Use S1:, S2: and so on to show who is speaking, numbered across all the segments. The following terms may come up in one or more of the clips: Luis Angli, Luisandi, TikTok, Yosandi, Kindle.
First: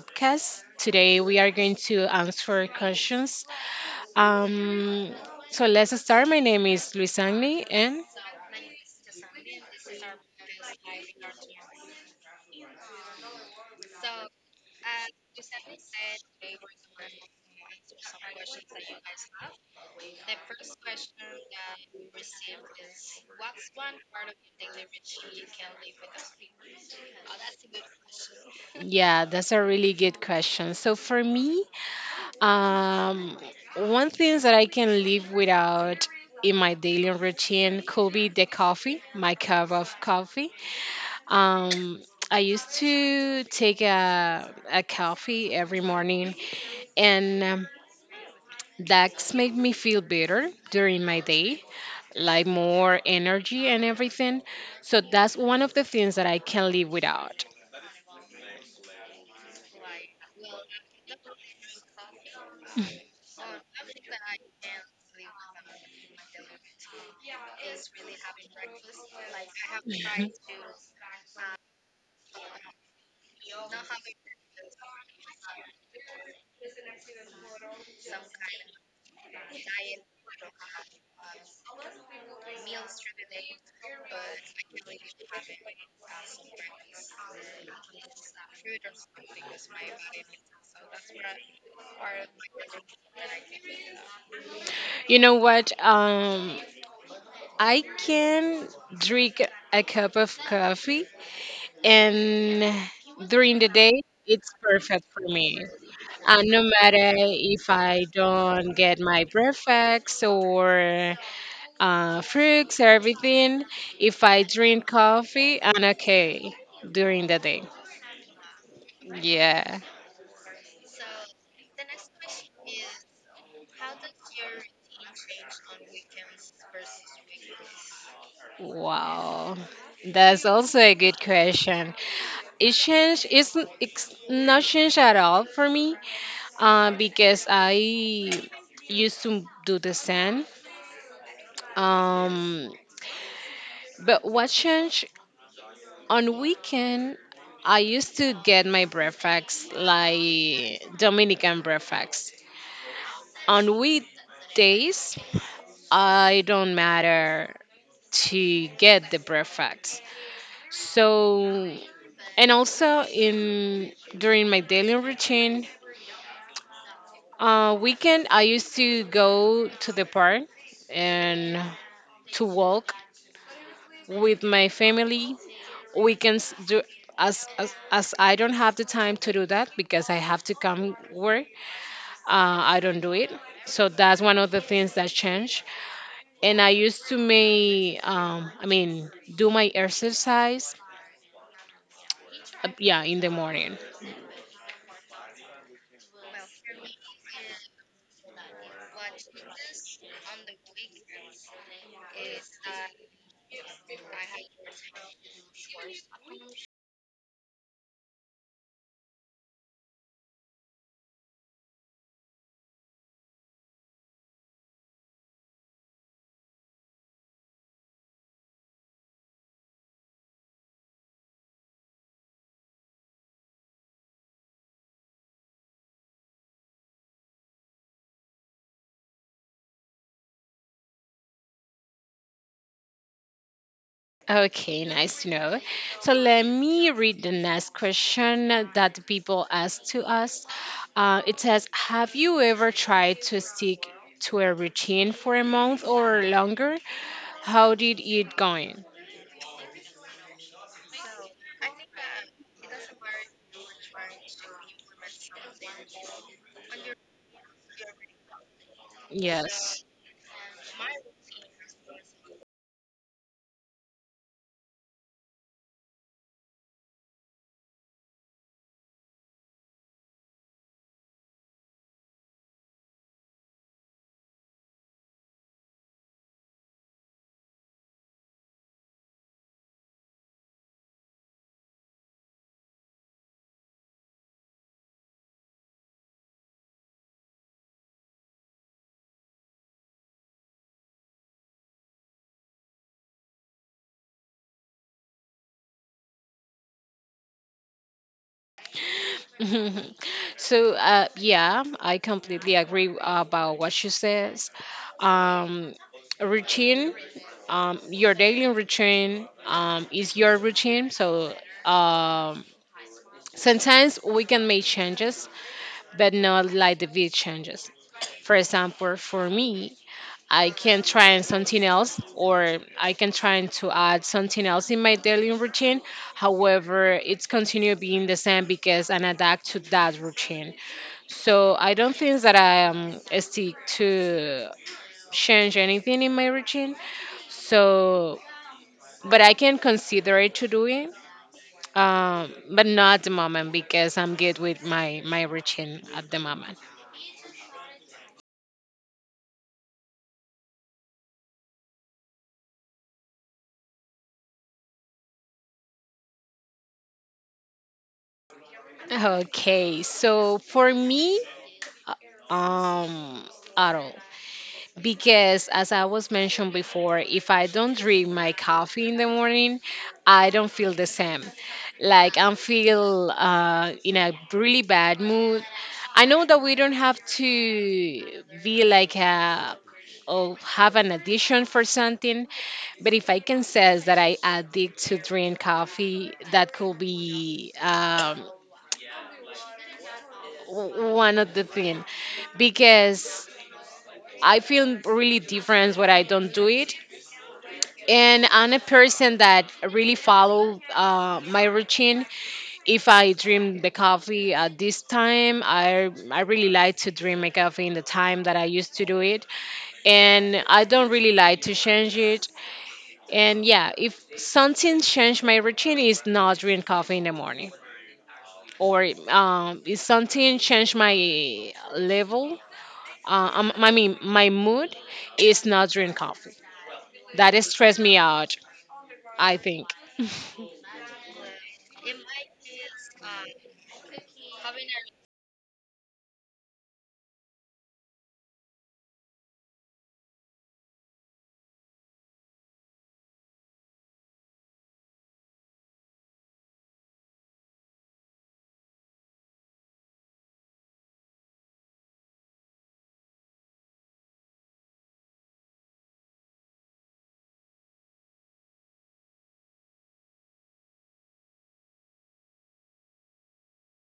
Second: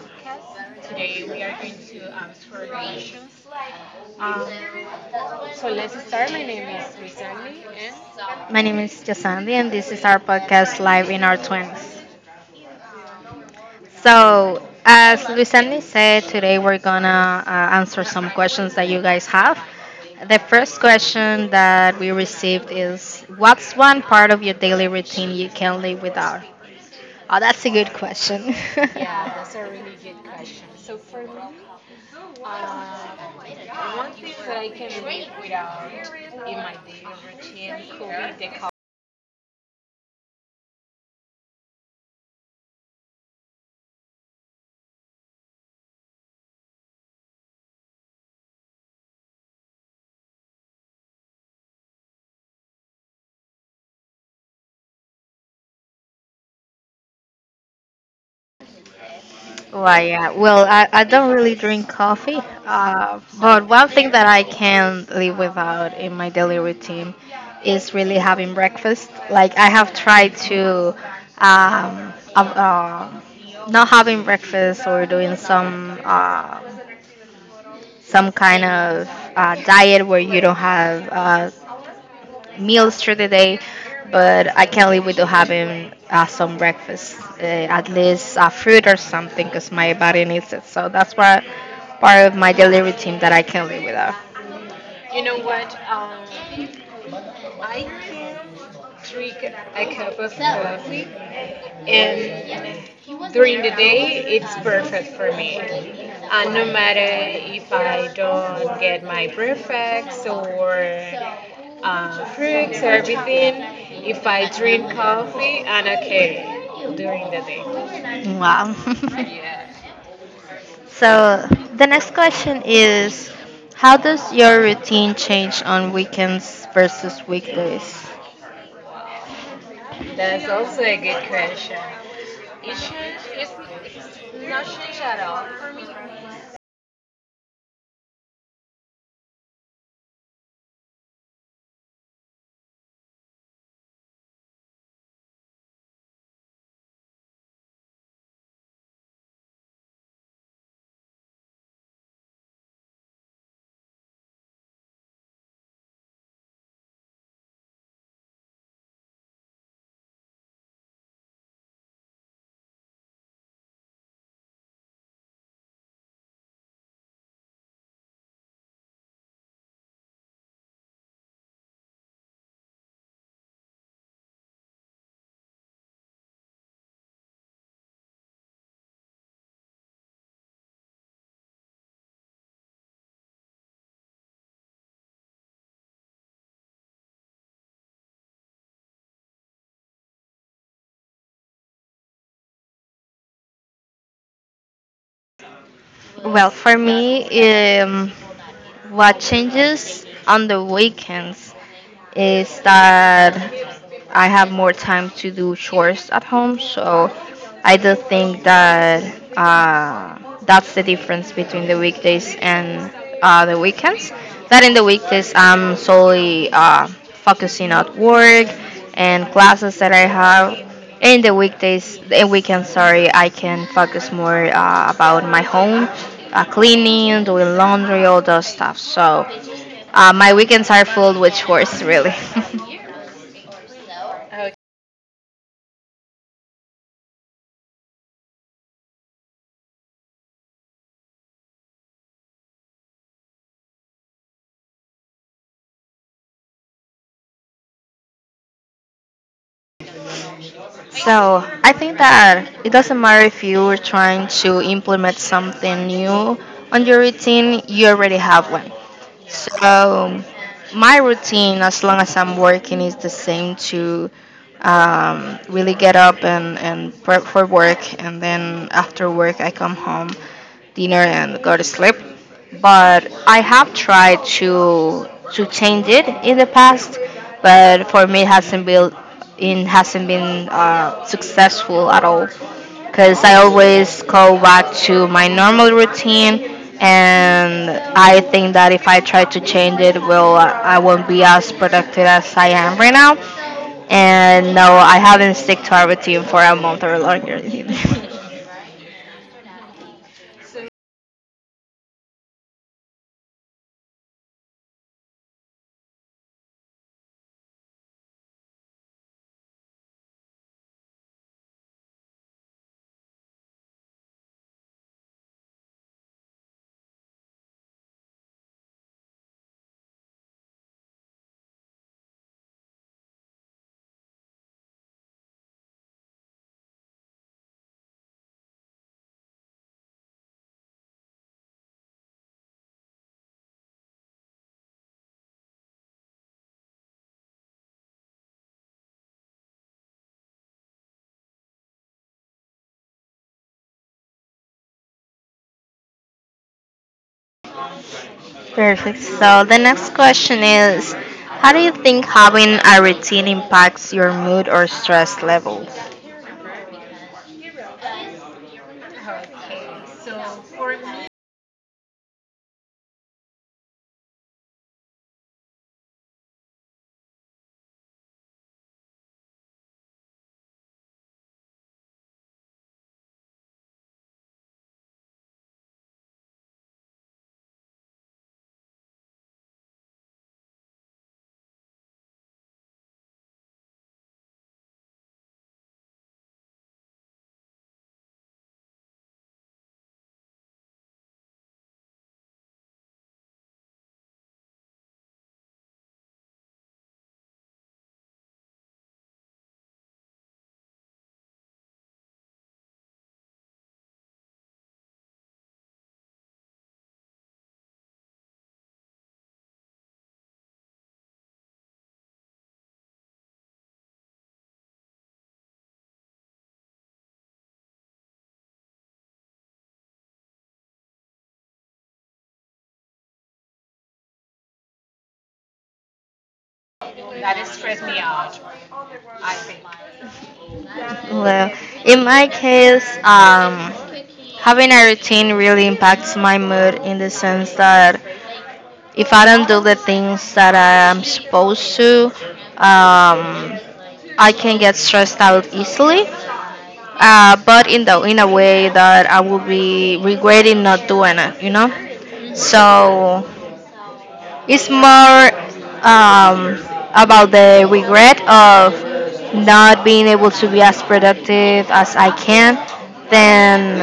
S1: podcast. Today we are going to answer questions. Um, so let's start. My name is Luis Angli, and
S2: My name is Yosandi, and this is our podcast live in our 20s. So, as Luisandi said, today we're gonna answer some questions that you guys have. The first question that we received is, what's one part of your daily routine you can't live without? Oh, that's a good question.
S1: yeah, that's a really good question. So for me, um, one thing that I can live without in my daily routine could be the coffee, my cup of coffee. Um, I used to take a coffee every morning, and that's make me feel better during my day, like more energy and everything. So that's one of the things that I can't live without.
S2: Well, yeah. Well, I don't really drink coffee, but one thing that I can't live without in my daily routine is really having breakfast. Like I have tried to um, uh, uh, not having breakfast or doing some kind of diet where you don't have uh, meals through the day, but I can't live without having some breakfast, at least fruit or something, because my body needs it. So that's why part of my daily routine that I can't live without.
S1: You know what? I can drink a cup of coffee, and during the day, it's perfect for me. And no matter if I don't get my breakfast or fruits, everything. If I drink coffee, I'm okay during the day.
S2: Wow.
S1: Yeah.
S2: So the next question is, how does your routine change on weekends versus weekdays?
S1: Wow. That's also a good question. It changed. It's not changed at all for me because I used to do the same. Um, but what changed on weekend? I used to get my breakfast like Dominican breakfast on weekdays. I don't matter to get the breakfast. So, and also in during my daily routine, weekend I used to go to the park and to walk with my family. Weekends do as I don't have the time to do that because I have to come work. I don't do it. So that's one of the things that changed. And I used to make, I mean, do my exercise, yeah, in the morning.
S2: Well, for me, um, what changes on the weekends is that I have more time to do chores at home. So I do think that uh, that's the difference between the weekdays and the weekends. That in the weekdays, I'm solely focusing on work and classes that I have. In the weekdays and weekends, sorry, I can focus more about my home, cleaning, doing laundry, all those stuff. So my weekends are filled with chores, really.
S1: Okay, nice to know. So let me read the next question that the people ask to us. It says, "Have you ever tried to stick to a routine for a month or longer? How did it going?"
S2: So I think that it doesn't matter if you are trying to implement something new on your routine, you already have one.
S1: Yes.
S2: So my routine, as long as I'm working, is the same to really get up and prep for work, and then after work, I come home, dinner, and go to sleep, but I have tried to change it in the past, but for me it hasn't been successful at all because I always go back to my normal routine, and I think that if I try to change it, well, I won't be as productive as I am right now. And no, I haven't stick to our routine for a month or longer.
S1: So yeah, I completely agree about what she says. Um, Routine, your daily routine is your routine. So um, sometimes we can make changes but not like the big changes. For example, for me, I can try something else, or I can try to add something else in my daily routine. However, it's continue being the same because I adapt to that routine. So I don't think that I stick to change anything in my routine. So, but I can consider it to do it, but not at the moment because I'm good with my routine at the moment.
S2: Perfect. So the next question is, how do you think having a routine impacts your mood or stress levels?
S1: Okay, so for me, uh, um, at all. Because as I was mentioned before, if I don't drink my coffee in the morning, I don't feel the same. Like I feel in a really bad mood. I know that we don't have to be like a or have an addiction for something, but if I can say that I addict to drink coffee, that could be one of the thing because I feel really different when I don't do it. And I'm a person that really follow my routine. If I dream the coffee at this time, I really like to dream my coffee in the time that I used to do it, and I don't really like to change it. And yeah, if something change my routine, is not drink coffee in the morning, or if something change my level, I mean, my mood is not drink coffee. That is stress me out. I think.
S2: Well, in my case, having a routine really impacts my mood in the sense that if I don't do the things that I am supposed to, um, I can get stressed out easily. But in the in a way that I will be regretting not doing it, you know. Mhm. So it's more um, about the regret of not being able to be as productive as I can than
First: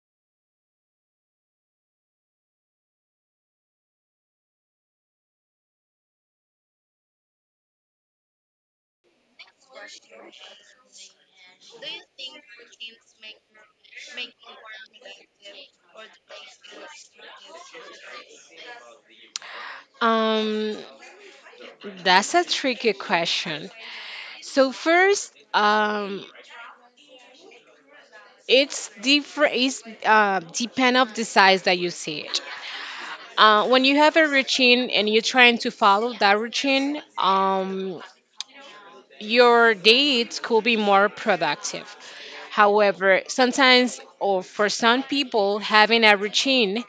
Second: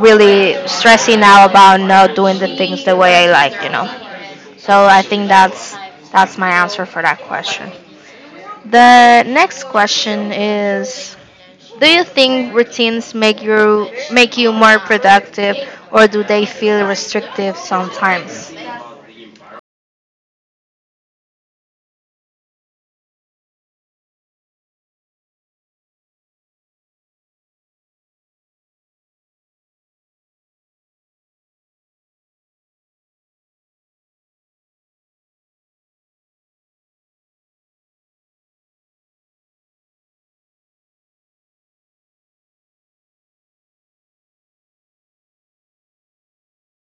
S2: really stressing out about not doing the things the way I like, you know. So I think that's my answer for that question. The next question is, do you think routines make you more productive or do they feel restrictive sometimes?
S1: Um, that's a tricky question. So first, it's different. It's depend of the size that you see it. When you have a routine and you're trying to follow that routine, your dates could be more productive. However, sometimes or for some people, having a routine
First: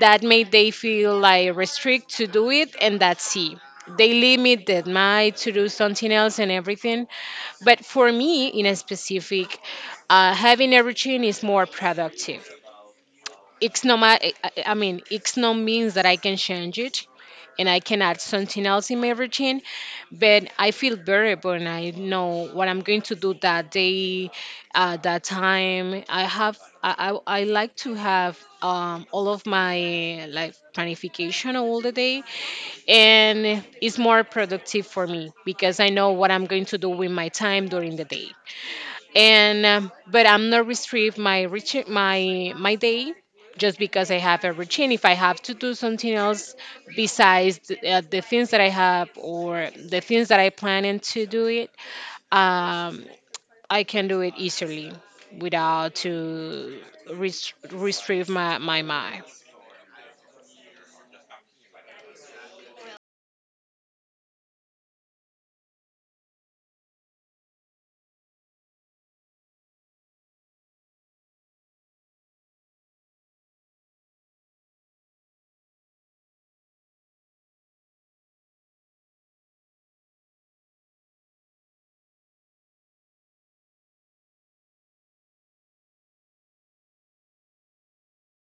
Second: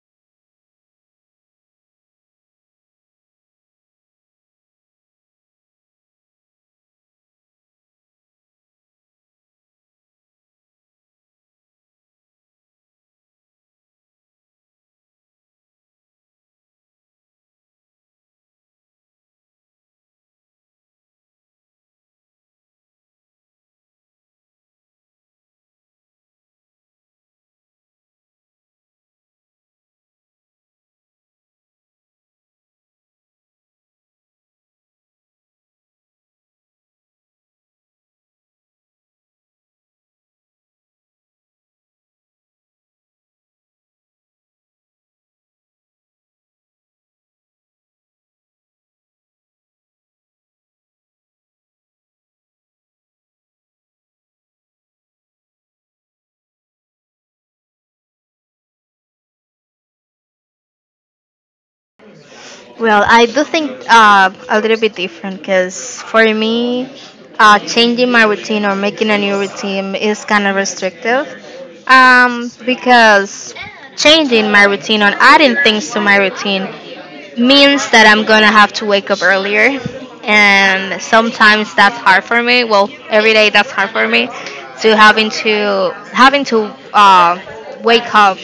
S1: that made they feel like restrict to do it and that's it. They limit their mind to do something else and everything. But for me, in a specific, having a routine is more productive. It's not I mean it's not means that I can change it and I can add something else in my routine, but I feel better when I know what I'm going to do that day, that time I have. I like to have all of my like planification all the day, and it's more productive for me because I know what I'm going to do with my time during the day. And but I'm not restrict my routine, my day just because I have a routine. If I have to do something else besides the things that I have or the things that I plan to do it, um, I can do it easily without to restrict my mind.
S2: Well, I do think a little bit different because for me, changing my routine or making a new routine is kind of restrictive. Because changing my routine or adding things to my routine means that I'm gonna have to wake up earlier, and sometimes that's hard for me. Well, every day that's hard for me to having to wake up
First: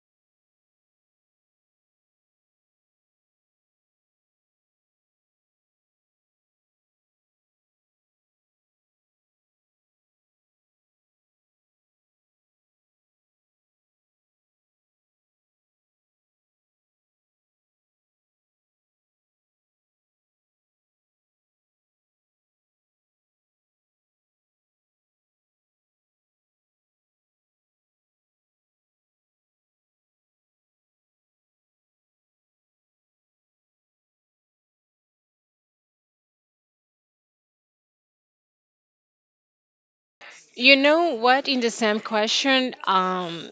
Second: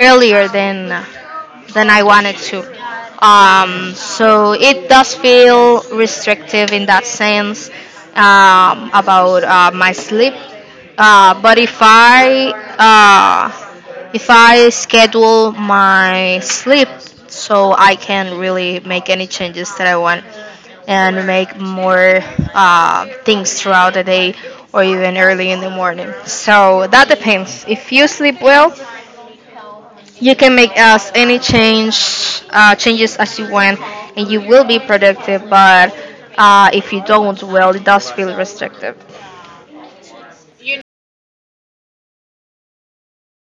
S2: earlier than I wanted to. So it does feel restrictive in that sense about my sleep. But if I schedule my sleep so I can really make any changes that I want and make more things throughout the day or even early in the morning. So that depends. If you sleep well, you can make as any change changes as you want, and you will be productive. But if you don't, well, it does feel restrictive.
S1: You know what? In the same question,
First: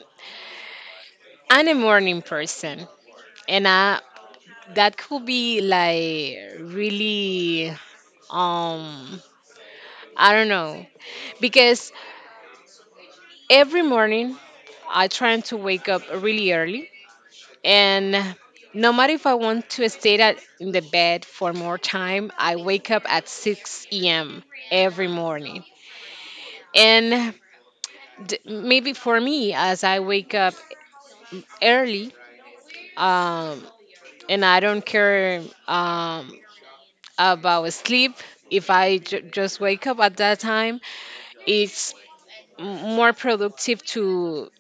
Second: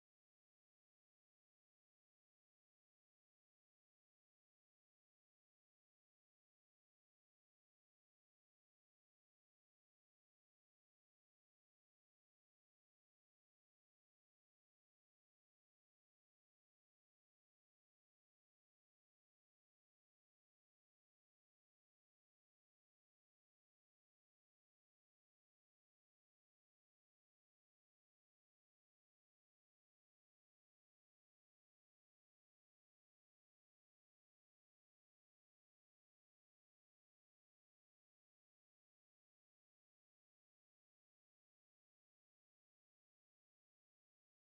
S1: I'm a morning person, and I that could be like really Um, I don't know. Because every morning I try to wake up really early and no matter if I want to stay in the bed for more time, I wake up at 6 a.m. every morning. And maybe for me, as I wake up early, um, and I don't care about sleep, if I just wake up at that time, it's more productive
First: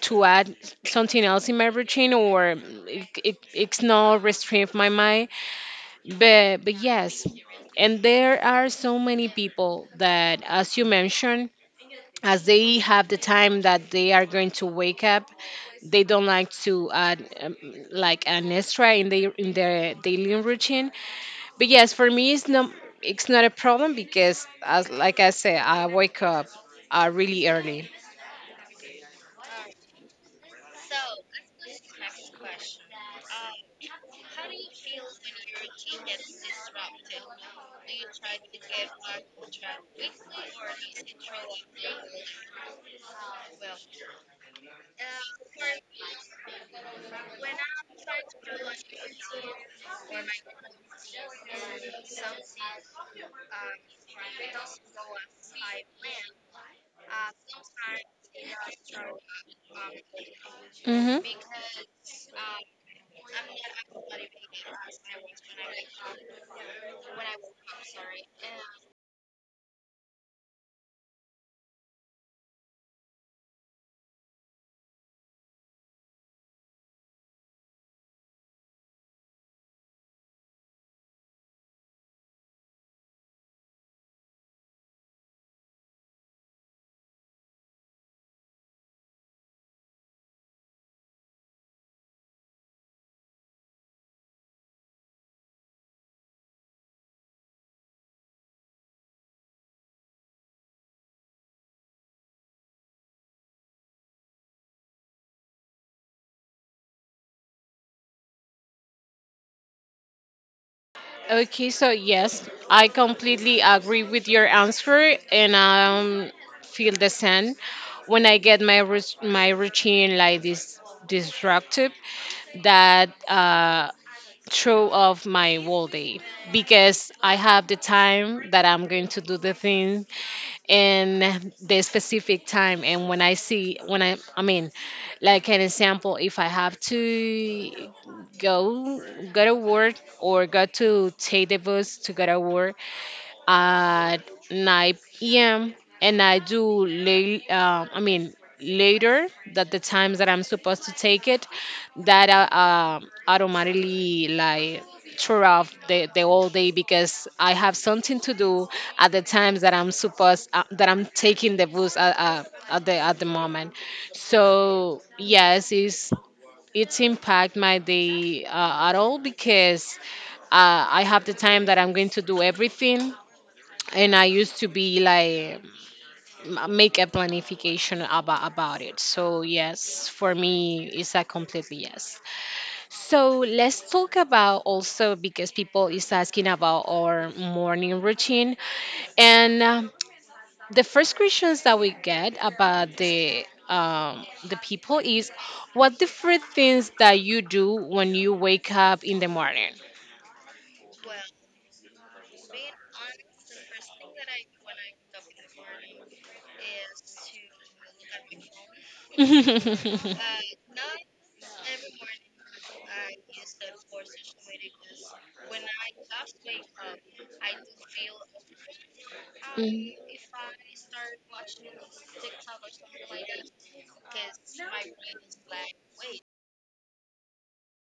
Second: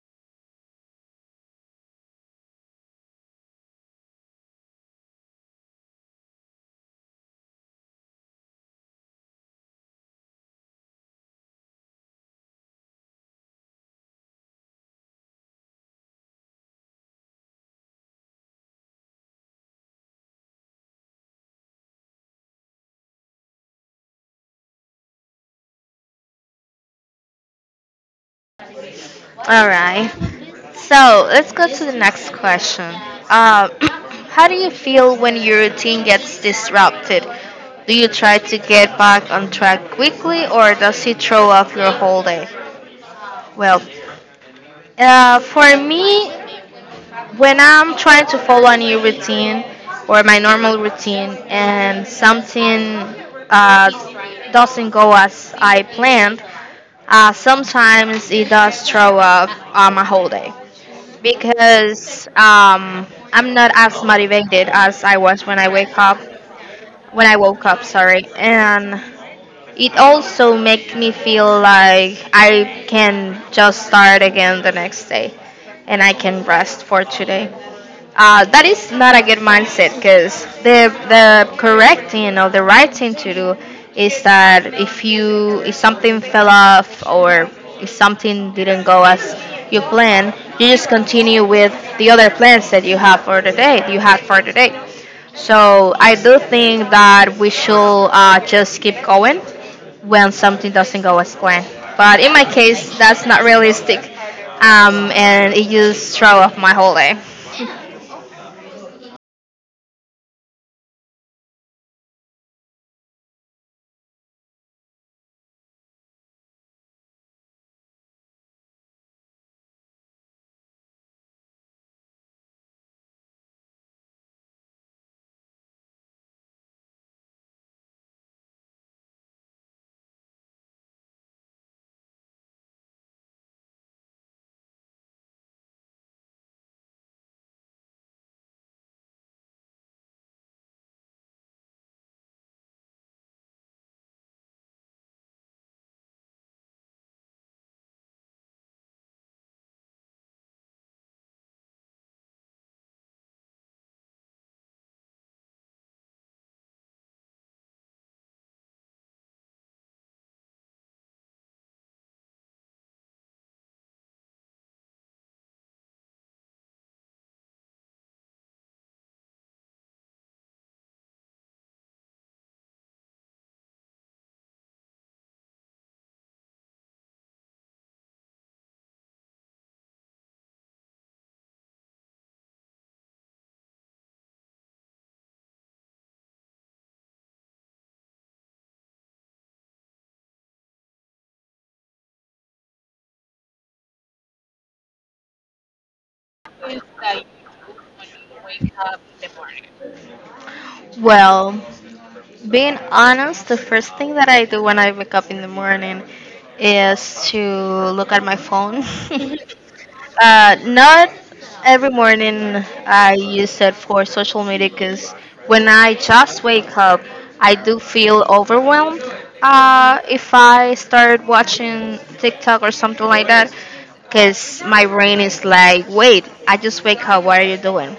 S1: to add something else in my routine, or it's not restrict my mind, but yes. And there are so many people that as you mentioned, as they have the time that they are going to wake up, they don't like to add like an extra in their daily routine. But yes, for me it's not, it's not a problem because as like I said I wake up really early.
S2: All right. So let's go to the next question. Uh, how do you feel when your routine gets disrupted? Do you try to get back on track quickly or does it throw off your whole day? Well, for me, when I'm trying to follow a new routine or my normal routine and something uh, doesn't go as I planned, sometimes it does throw off my whole day
S1: Hmm.
S2: because I'm not as motivated as I was when I wake up, when I woke up, sorry, and it also makes me feel like I can just start again the next day and I can rest for today. That is not a good mindset because the correct thing or the right thing to do is that if you if something fell off or if something didn't go as you plan, you just continue with the other plans that you have for the day. You have for the day. So I do think that we should just keep going when something doesn't go as planned. But in my case, that's not realistic, and it just throw off my whole day.
S1: Okay, so yes, I completely agree with your answer, and feel the same when I get my routine like this disruptive that throw off my whole day because I have the time that I'm going to do the thing in the specific time. And when I see, when I mean like an example, if I have to go go to work or go to take the bus to go to work at 9 p.m. and I do late. I mean later that the times that I'm supposed to take it, that automatically like throw off the whole day because I have something to do at the times that I'm supposed that I'm taking the bus at the moment. So yes, it's impact my day at all because I have the time that I'm going to do everything, and I used to be like make a planification about it. So yes, for me, it's a completely yes. So let's talk about also because people is asking about our morning routine, and the first questions that we get about the people is what the first things that you do when you wake up in the morning.
S2: Well, being honest, the first thing that I do when I wake up in the morning is to look at my phone. Not every morning I use it for social media because when I just wake up, I do feel overwhelmed if I start watching TikTok or something like that because my brain is like, wait, I just wake up, what are you doing?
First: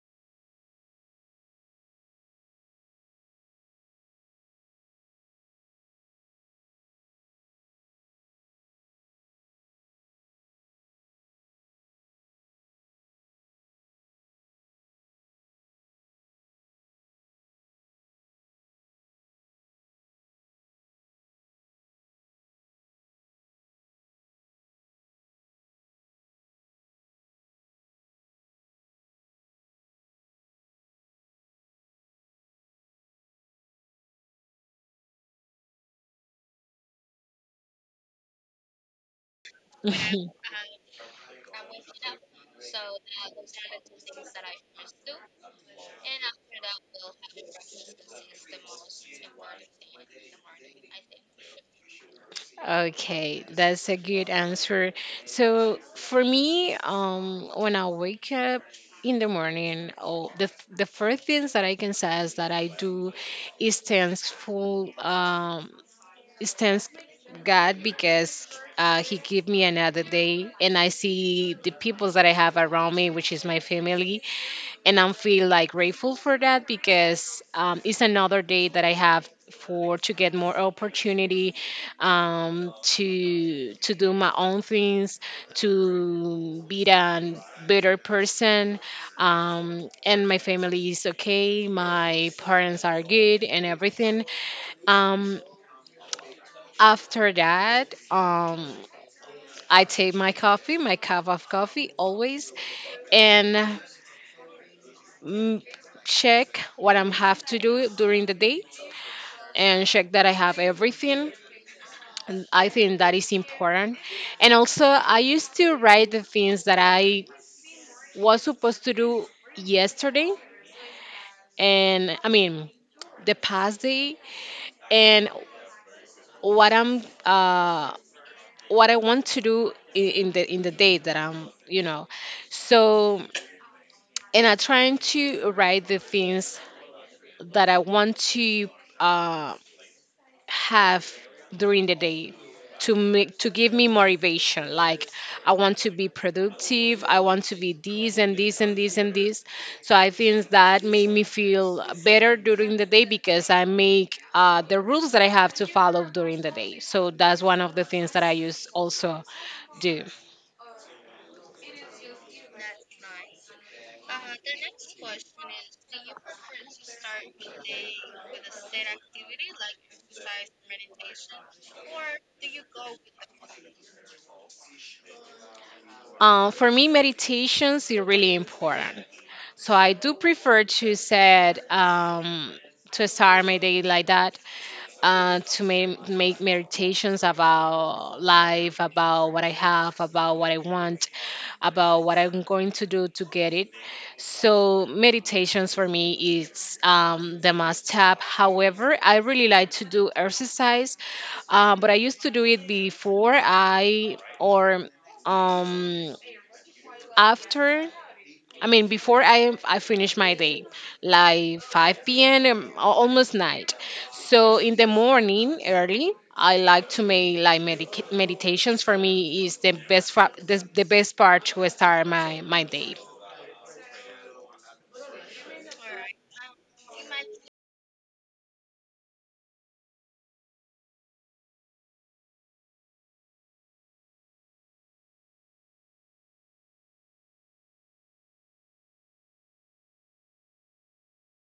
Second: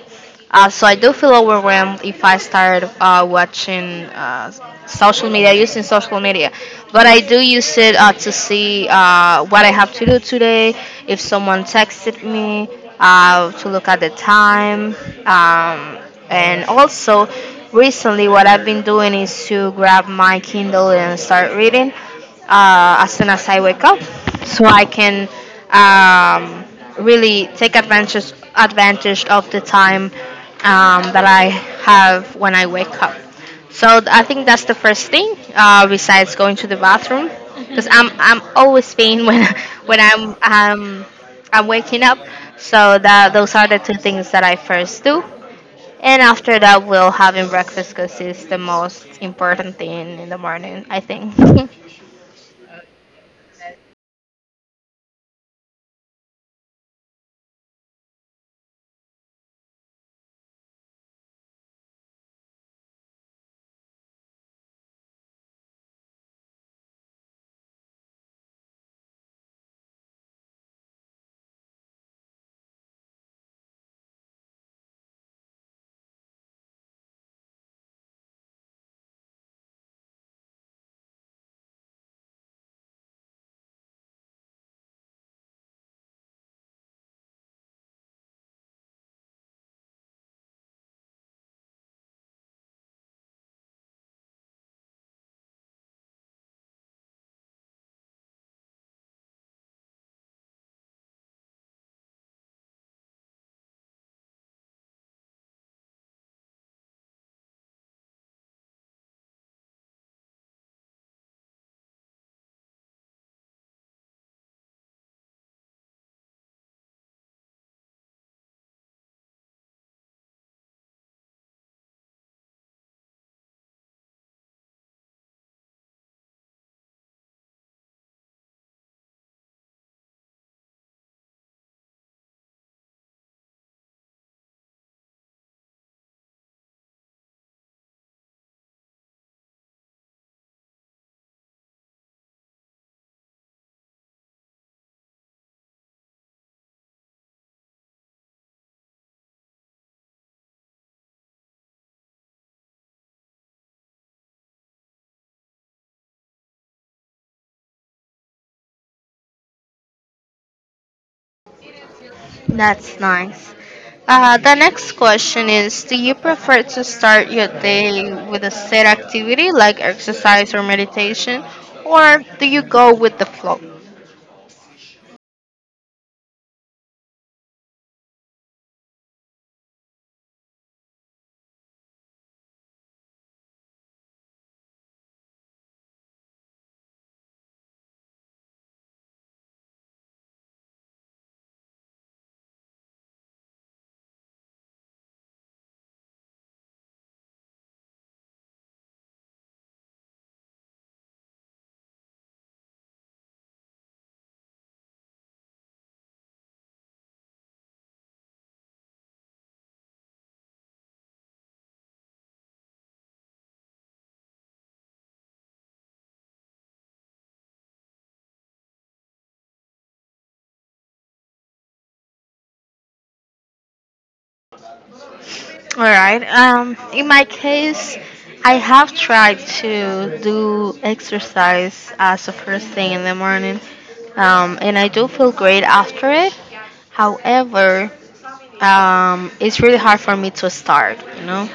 S2: So I do feel overwhelmed if I start watching social media, using social media. But I do use it to see what I have to do today, if someone texted me, to look at the time. Um, and also, recently, what I've been doing is to grab my Kindle and start reading as soon as I wake up, so I can um, really take advantage of the time that I have when I wake up. So I think that's the first thing besides going to the bathroom, because I'm always peeing when when
S1: Mhm.
S2: I'm waking up. So that those are the two things that I first do. And after that, we'll having breakfast because it's the most important thing in the morning, I think.
S1: Okay, that's a good answer. So for me, when I wake up in the morning, oh, the first things that I can say is that I do is thankful, is thanks God because He gave me another day, and I see the people that I have around me, which is my family, and I am feel like grateful for that because it's another day that I have for to get more opportunity to do my own things, to be a better person, and my family is okay, my parents are good and everything. um, After that, I take my coffee, my cup of coffee always, and mm, check what I'm have to do during the day and check that I have everything. And I think that is important. And also, I used to write the things that I was supposed to do yesterday, and I mean, the past day, and what I'm, what I want to do in the day that I'm, you know. So, and I'm trying to write the things that I want to. Uh, have during the day to make to give me motivation like I want to be productive, I want to be this and this and this and this. So I think that made me feel better during the day because I make the rules that I have to follow during the day. So that's one of the things that I use also do.
S2: That's nice. The next question is, do you prefer to start your day with a set activity like exercise or meditation, or do you go with the flow?
S1: Uh, for me meditations is really important, so I do prefer to set to start my day like that, to make, make meditations about life, about what I have, about what I want, about what I'm going to do to get it. So meditations for me is the must-have. However, I really like to do exercise, but I used to do it before I or um, after. I mean, before I finish my day, like 5 p.m. Almost night. So in the morning early, I like to make like meditations. For me, is the the best part to start my my day.
S2: All right. In my case, I have tried to do exercise as a first thing in the morning, and I do feel great after it. However, it's really hard for me to start, you know,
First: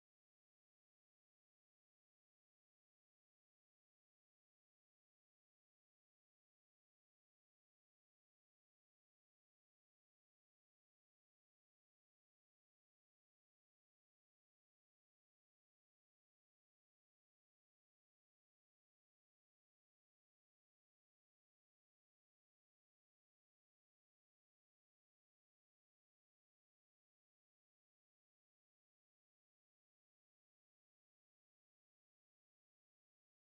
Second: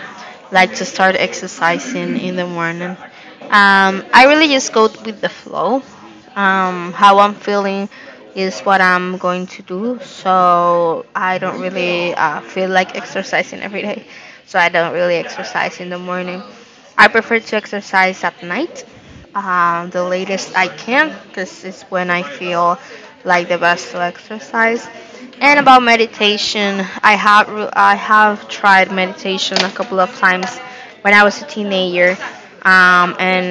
S2: like to start exercising in the morning. I really just go with the flow how I'm feeling is what I'm going to do. So I don't really feel like exercising every day. So I don't really exercise in the morning. I prefer to exercise at night, the latest I can, because it's when I feel like the best to exercise. And about meditation, I have tried meditation a couple of times when I was a teenager and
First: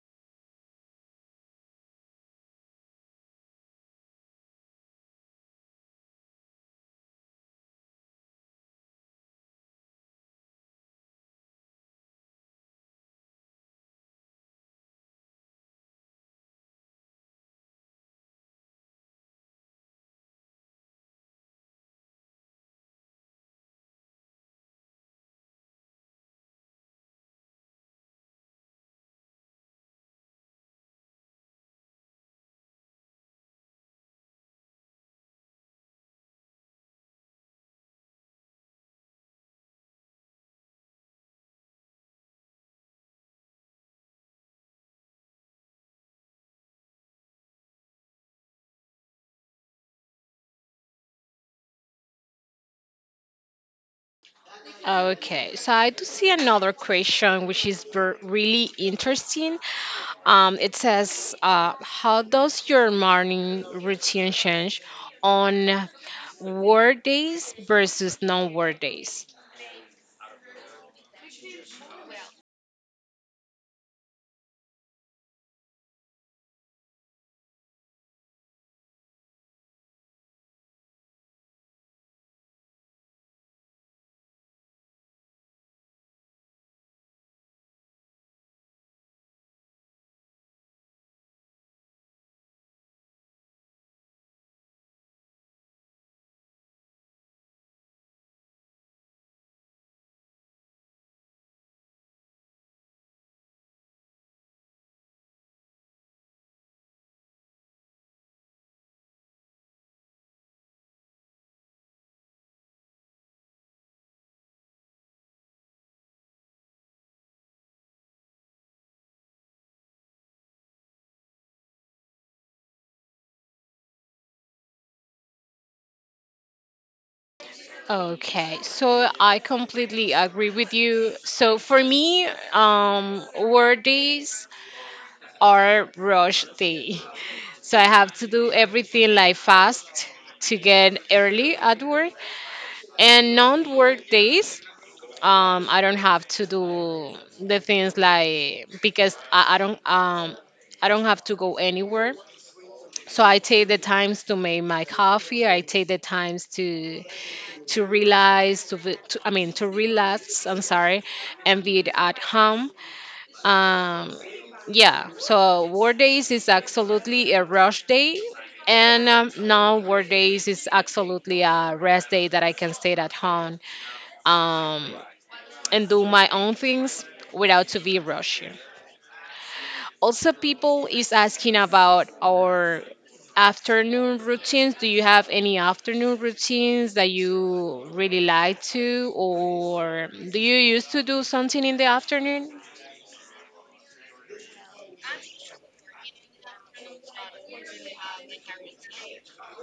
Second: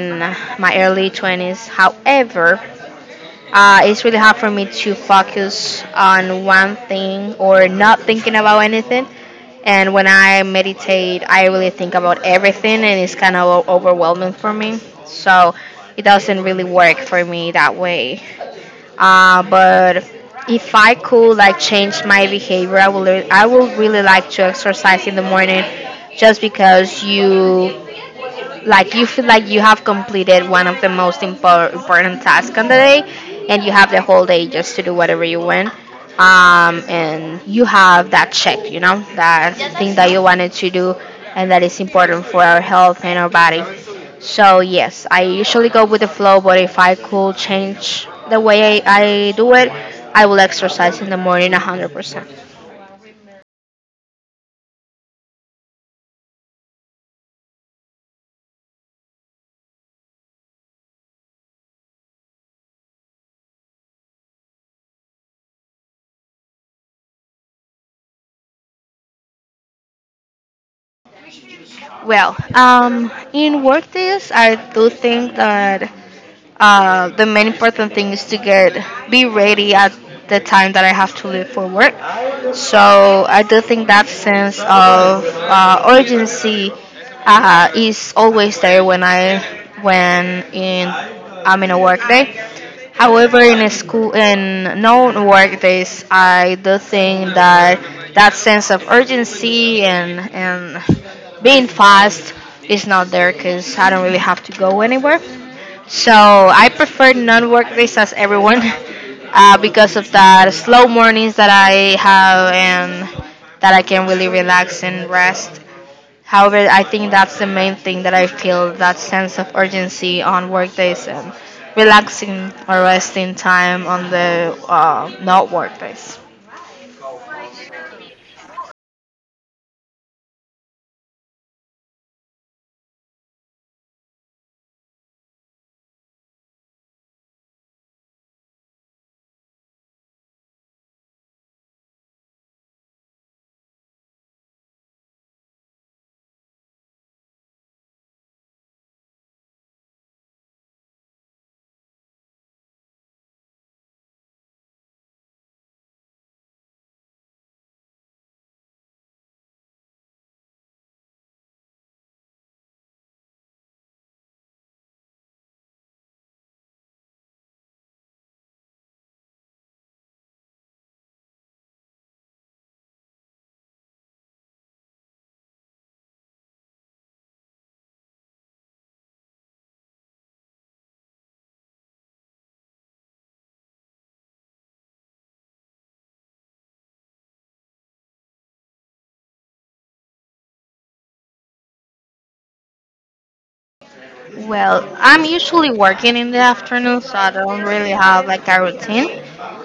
S2: my early 20s. However, it's really hard for me to focus on one thing or not thinking about anything. And when I meditate, I really think about everything, and it's kind of overwhelming for me. So it doesn't really work for me that way. But if I could like change my behavior, I would really like to exercise in the morning, just because you you feel like you have completed one of the most important tasks on the day and you have the whole day just to do whatever you want, and you have that check, you know, that thing that you wanted to do, and that is important for our health and our body. So yes, I usually go with the flow, but if I could change the way I do it, I will exercise in the morning 100%.
S1: Okay, so I do see another question which is really interesting. It says, how does your morning routine change on work days versus non work days?
S2: Well, in work days I do think that the main important thing is to get be ready at the time that I have to leave for work. So I do think that sense of urgency is always there when I when in I'm in a work day. However, in a school in non-work days, I do think that sense of urgency and being fast is not there because I don't really have to go anywhere. So I prefer non-work days as everyone because of the slow mornings that I have and that I can really relax and rest. However, I think that's the main thing, that I feel that sense of urgency on work days and relaxing or resting time on the not work days.
S1: Okay, so I completely agree with you. So for me, work days are rush day. So I have to do everything like fast to get early at work. And non-work days, I don't have to do the things like because I don't I don't have to go anywhere. So I take the times to make my coffee. I take the times to realize to, v- to I mean to relax. I'm sorry, and be at home. Um, yeah. So work days is absolutely a rush day, and now work days is absolutely a rest day that I can stay at home um, and do my own things without to be rushed. Also, people is asking about our afternoon routines. Do you have any afternoon routines that you really like to, or do you used to do something in the afternoon?
S2: Well, I'm usually working in the afternoon, so I don't really have like a routine.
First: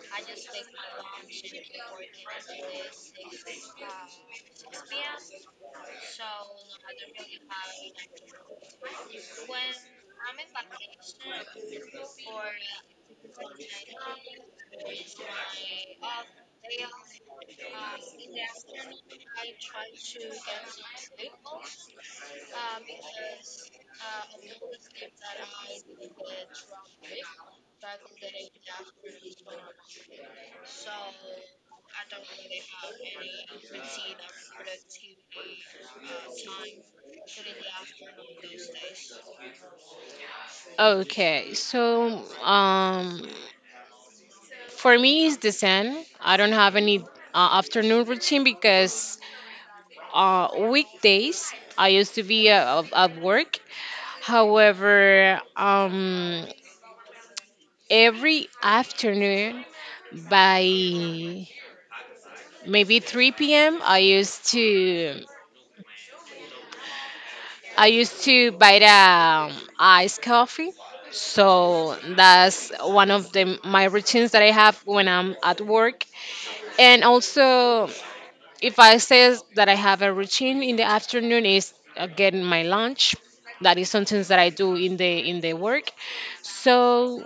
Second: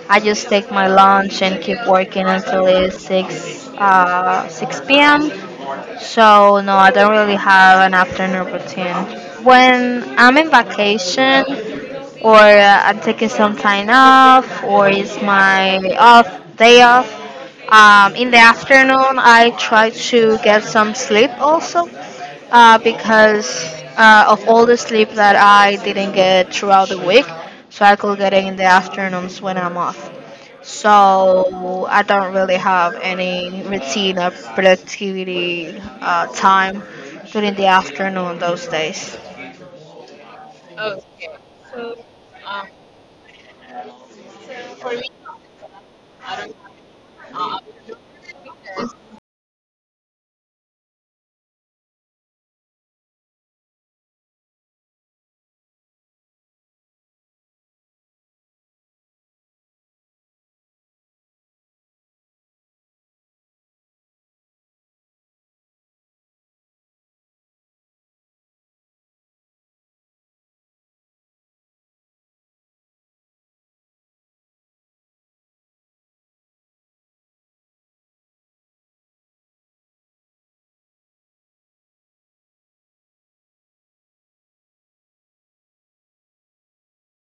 S2: I just take my lunch and keep working until it's six p.m. So no, I don't really have an afternoon routine. When I'm in vacation, or I'm taking some time off, or it's my off day off, in the afternoon, I try to get some sleep also because of all the sleep that I didn't get throughout the week. So I could get it in the afternoons when I'm off. So I don't really have any routine or productivity time during the afternoon those days.
S1: Okay, so for me it's the same. I don't have any afternoon routine because weekdays I used to be at work. However, every afternoon by maybe 3 p.m. I used to buy the iced coffee. So that's one of the my routines that I have when I'm at work. And also if I say that I have a routine in the afternoon is getting my lunch. That is something that I do in the work. So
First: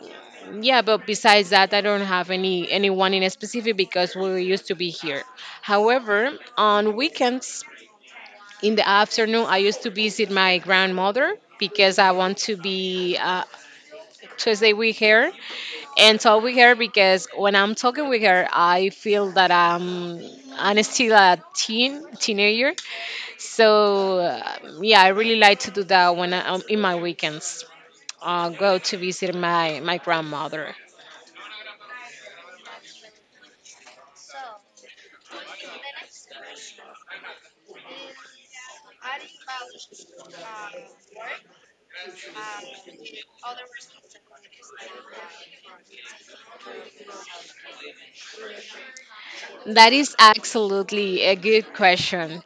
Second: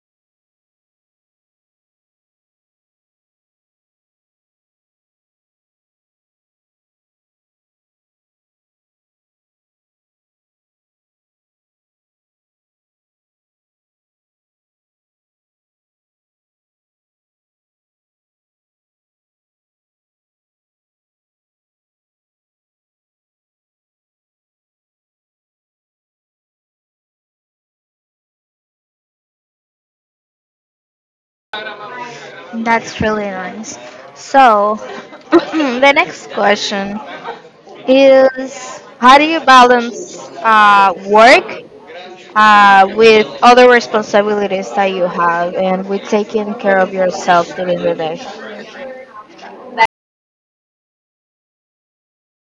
S1: yeah, but besides that, I don't have any anyone in specific because we used to be here. However, on weekends in the afternoon, I used to visit my grandmother because I want to be to stay with her and talk with her because when I'm talking with her, I feel that I'm still a teenager so yeah, I really like to do that when I in my weekends, go to visit my my grandmother.
S2: That's really nice. So, the next question is, how do you balance work with other responsibilities that you have and with taking care of yourself during the day?
S1: That is absolutely a good question.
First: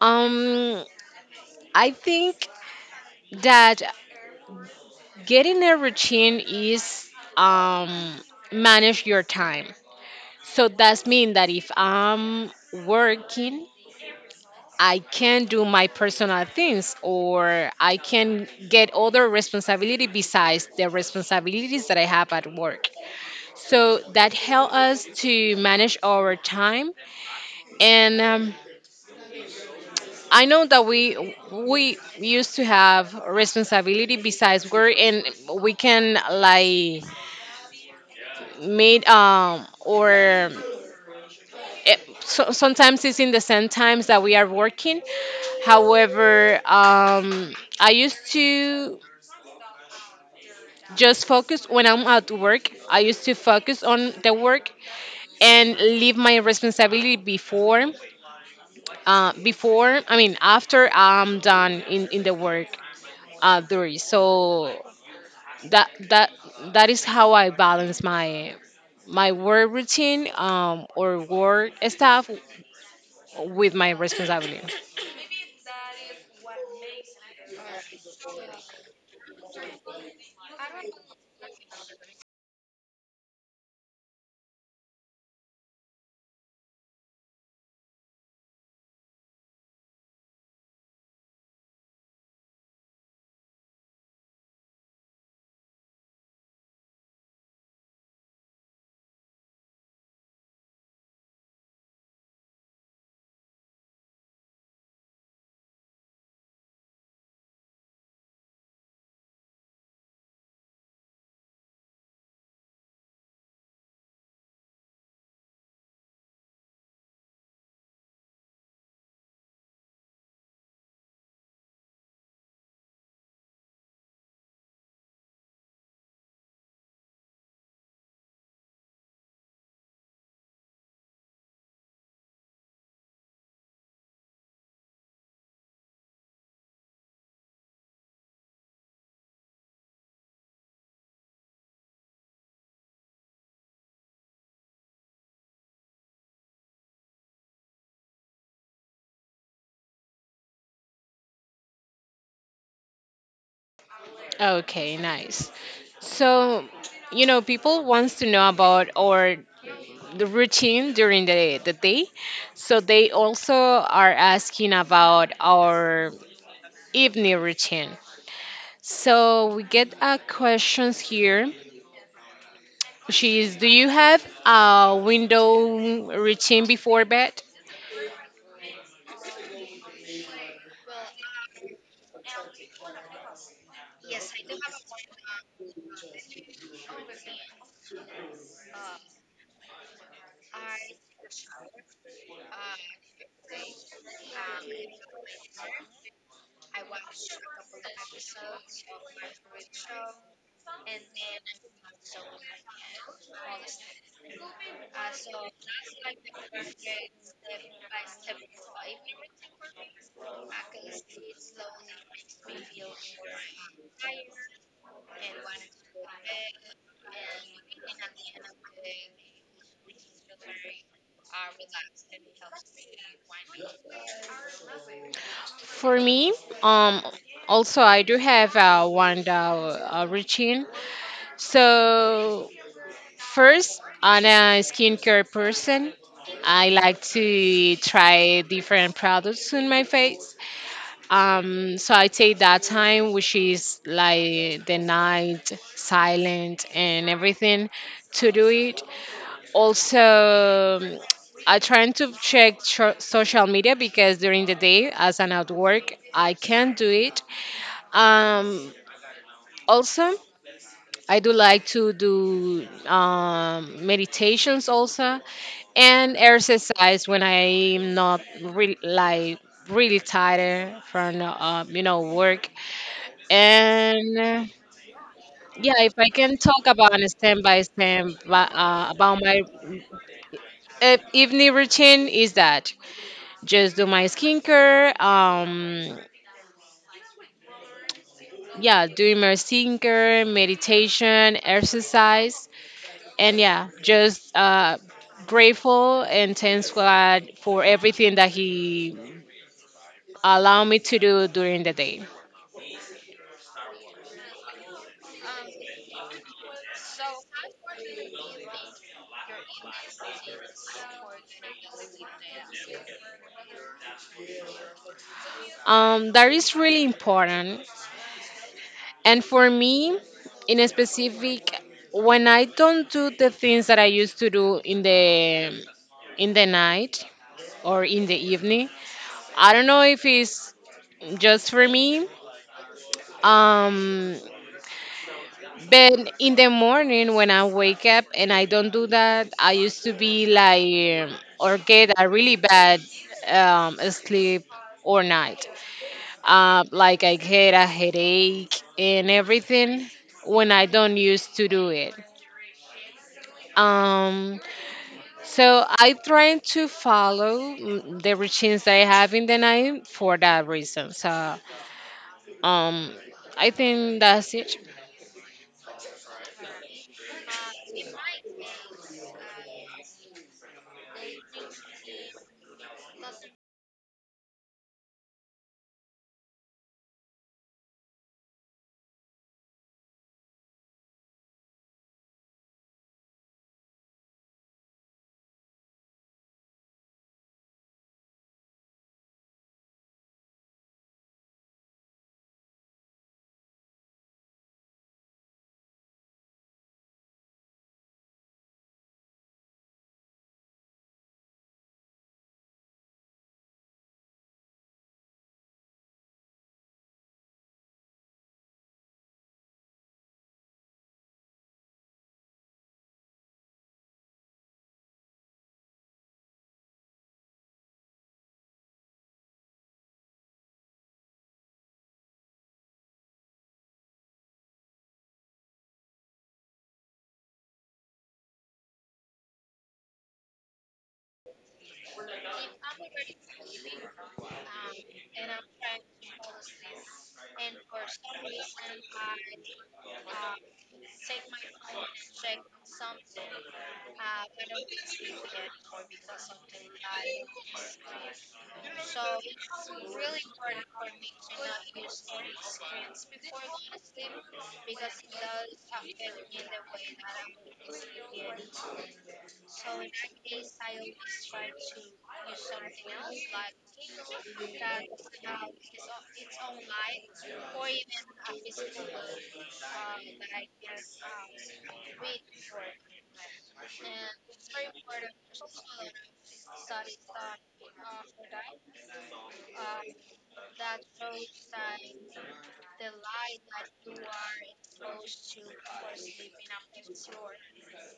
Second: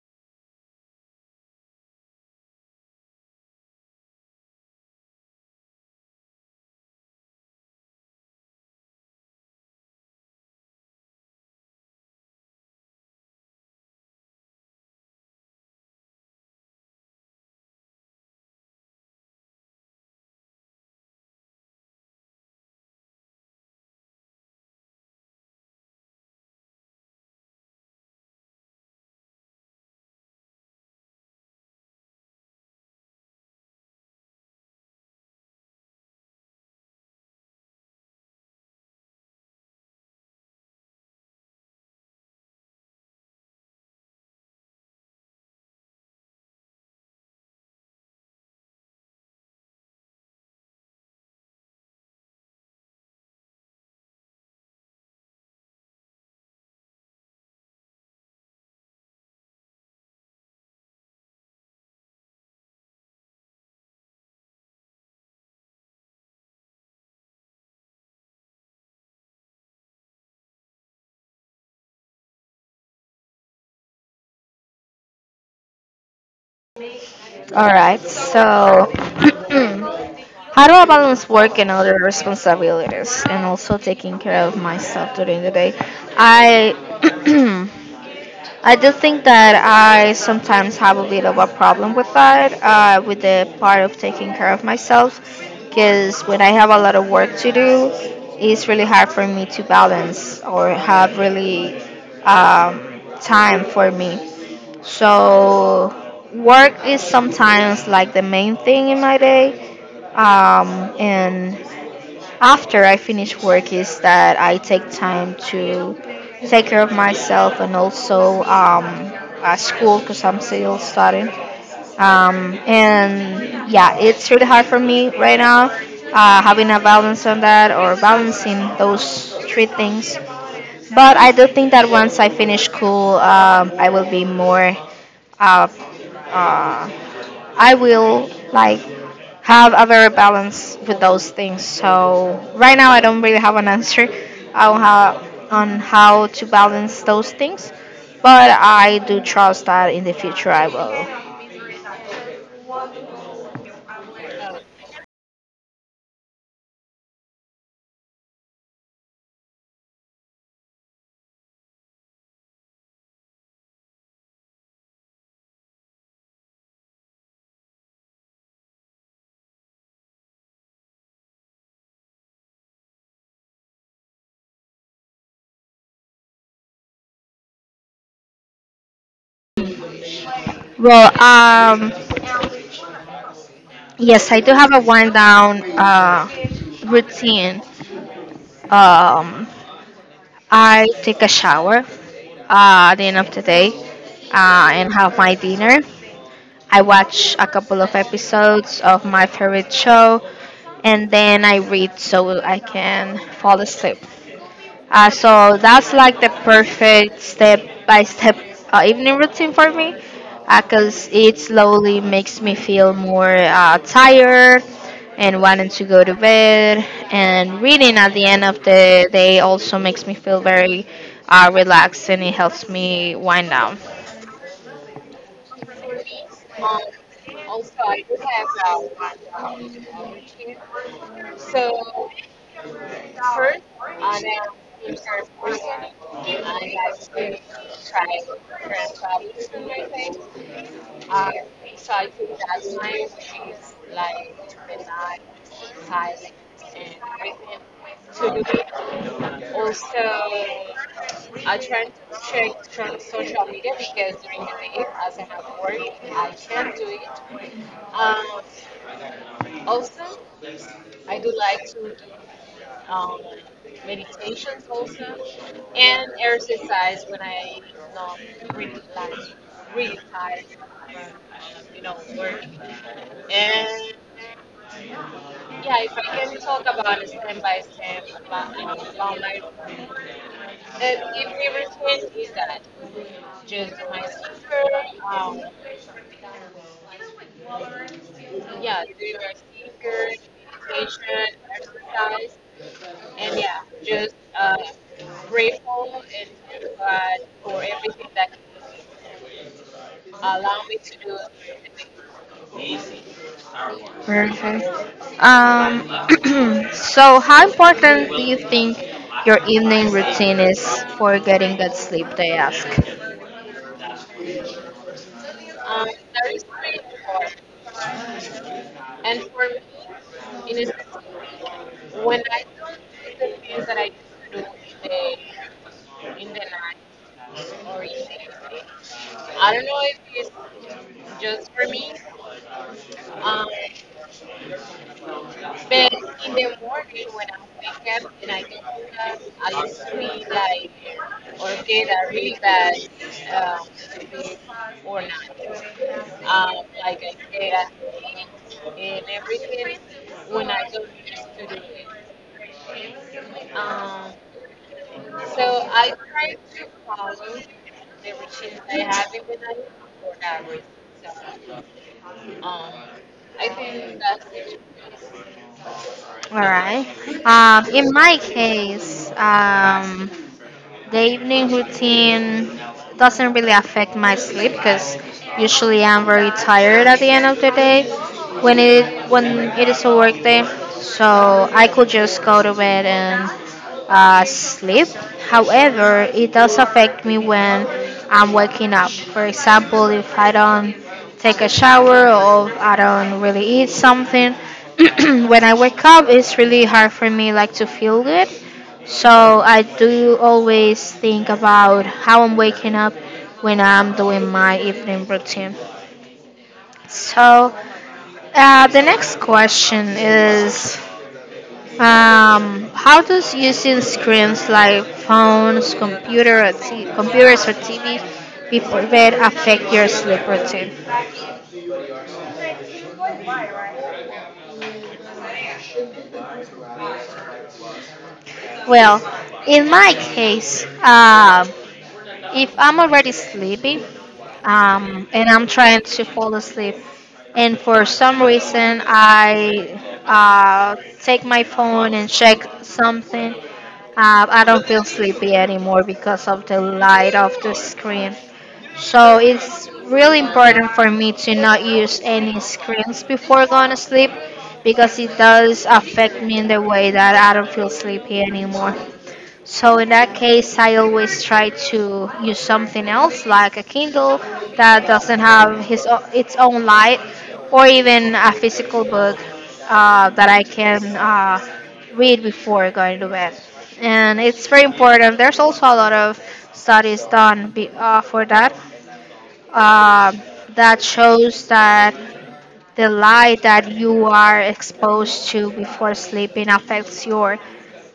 S1: Um, I think that getting a routine is um, manage your time. So that's mean that if I'm working, I can do my personal things or I can get other responsibility besides the responsibilities that I have at work. So that help us to manage our time and I know that we used to have responsibility besides work and we can like meet so, sometimes it's in the same times that we are working. However, I used to just focus when I'm at work. I used to focus on the work and leave my responsibility before, after I'm done in the work duty. So that that that is how I balance my my work routine or work stuff with my responsibility.
S2: All right, so how do I balance work and other responsibilities and also taking care of myself during the day? I I do think that I sometimes have a bit of a problem with that, with the part of taking care of myself, because when I have a lot of work to do, it's really hard for me to balance or have really time for me. So, work is sometimes like the main thing in my day, um, and after I finish work is that I take time to take care of myself and also school because I'm still studying. And yeah, it's really hard for me right now having a balance on that or balancing those three things. But I do think that once I finish school, I will be more uh, uh, I will like have a better balance with those things. So right now I don't really have an answer on how on how to balance those things, but I do trust that in the future I will.
S1: Okay, nice. So, you know, people wants to know about our the routine during the day. So they also are asking about our evening routine. So we get questions here. She is, do you have a window routine before bed?
S2: Well, yes, I do have a wind down routine. Um, I take a shower at the end of the day and have my dinner. I watch a couple of episodes of my favorite show and then I read so I can fall asleep. So that's like the perfect step by step evening routine for me because it slowly makes me feel more tired and wanting to go to bed. And reading at the end of the day also makes me feel very relaxed, and it helps me wind down.
S1: For me, um, also I do have a one a routine. So first, I'm a skincare person. I like to try different products on my face. So I take that time, which is like the night, silent, and everything, to do it. Also, um, I try to check social media because during the day, as an at work, I can't do it. Um, also, I do like to do meditations also, and exercise when I'm not really like really tired from work. And yeah, if I can talk about on a stem by stem but, about my evening routine is that just do my skincare. Yeah, doing my skincare, meditation, exercise, and yeah, just grateful and thanks God for everything that He allowed me to do during the day.
S2: Perfect. Um, so, how important do you think your evening routine is for getting good sleep? They ask.
S1: That is really important. And for me, in a specific, when I don't do the things that I used to do in the night or in the evening, I don't know if it's just for me. Um, but in the morning when I wake up and I don't do that, I used to be like or get a really bad sleep or night. Like I get a headache and everything when I don't used to do it. Um, so I try to follow the routines that I have in the night for that reason. So um, I think that's it.
S2: All right. In my case, the evening routine doesn't really affect my sleep because usually I'm very tired at the end of the day when it is a work day. So I could just go to bed and sleep. However, it does affect me when I'm waking up. For example, if I don't take a shower or I don't really eat something, when I wake up, it's really hard for me like to feel good, so I do always think about how I'm waking up when I'm doing my evening routine. So the next question is, how does using screens like phones, computer, or computers or TV before bed affect your sleep routine? Well, in my case, um, if I'm already sleepy and I'm trying to fall asleep, and for some reason I take my phone and check something, I don't feel sleepy anymore because of the light of the screen. So it's really important for me to not use any screens before going to sleep because it does affect me in the way that I don't feel sleepy anymore. So in that case, I always try to use something else, like a Kindle that doesn't have its own light, or even a physical book that I can read before going to bed. And it's very important. There's also a lot of studies done for that uh, that shows that the light that you are exposed to before sleeping affects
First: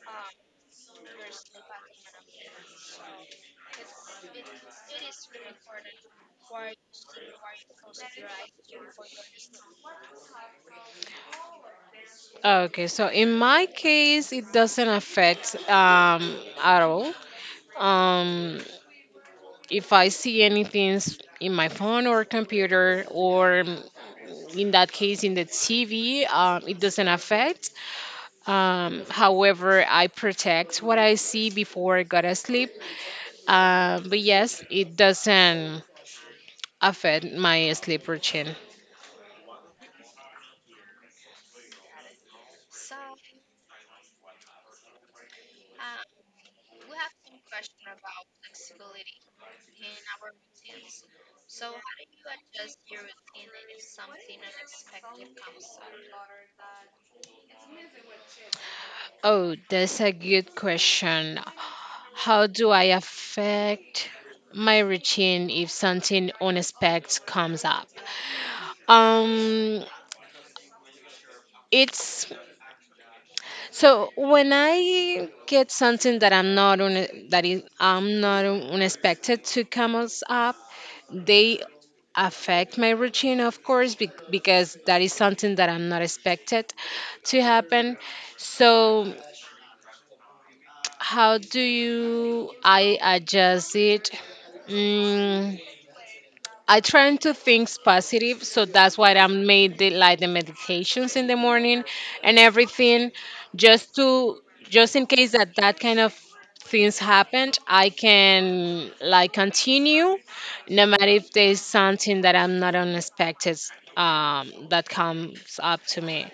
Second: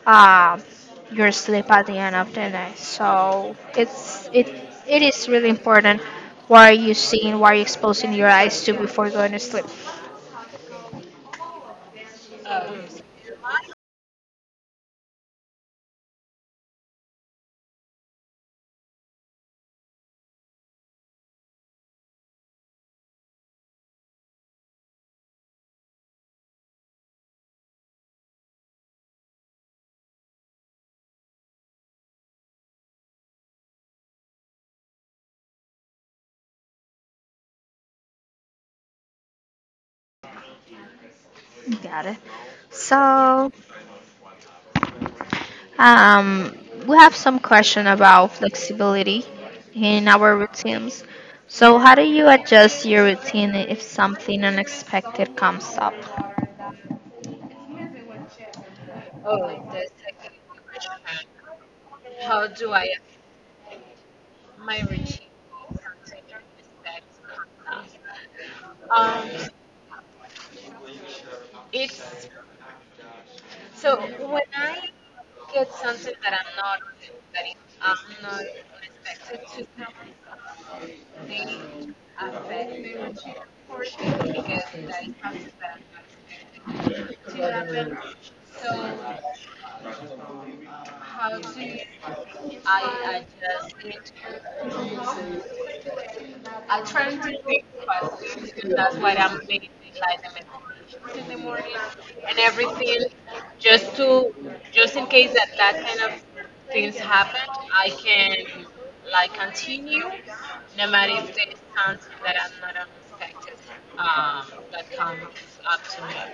S2: uh, your sleep at the end of the night. So it is really important what are you seeing, what are you exposing your eyes to before going to sleep.
S1: Okay, so in my case, it doesn't affect at all. Um, if I see anything in my phone or computer, or in that case, in the TV, it doesn't affect. However, I protect what I see before I go to sleep. But yes, it doesn't affect my sleep routine.
S2: Got it. So um, we have some question about flexibility in our routines. So, how do you adjust your routine if something unexpected comes up?
S1: Oh, that's a good question. How do I affect my routine if something unexpected comes up? Um, it's. So when I get something that I'm not unexpected to come us up, they affect my routine, of course, because that is something that I'm not expected to happen. So how do you I adjust it? Mm, I try to think positive, so that's why I made like the meditations in the morning and everything, just to just in case that kind of things happened, I can like continue, no matter if there's something that I'm not unexpected that comes up to me.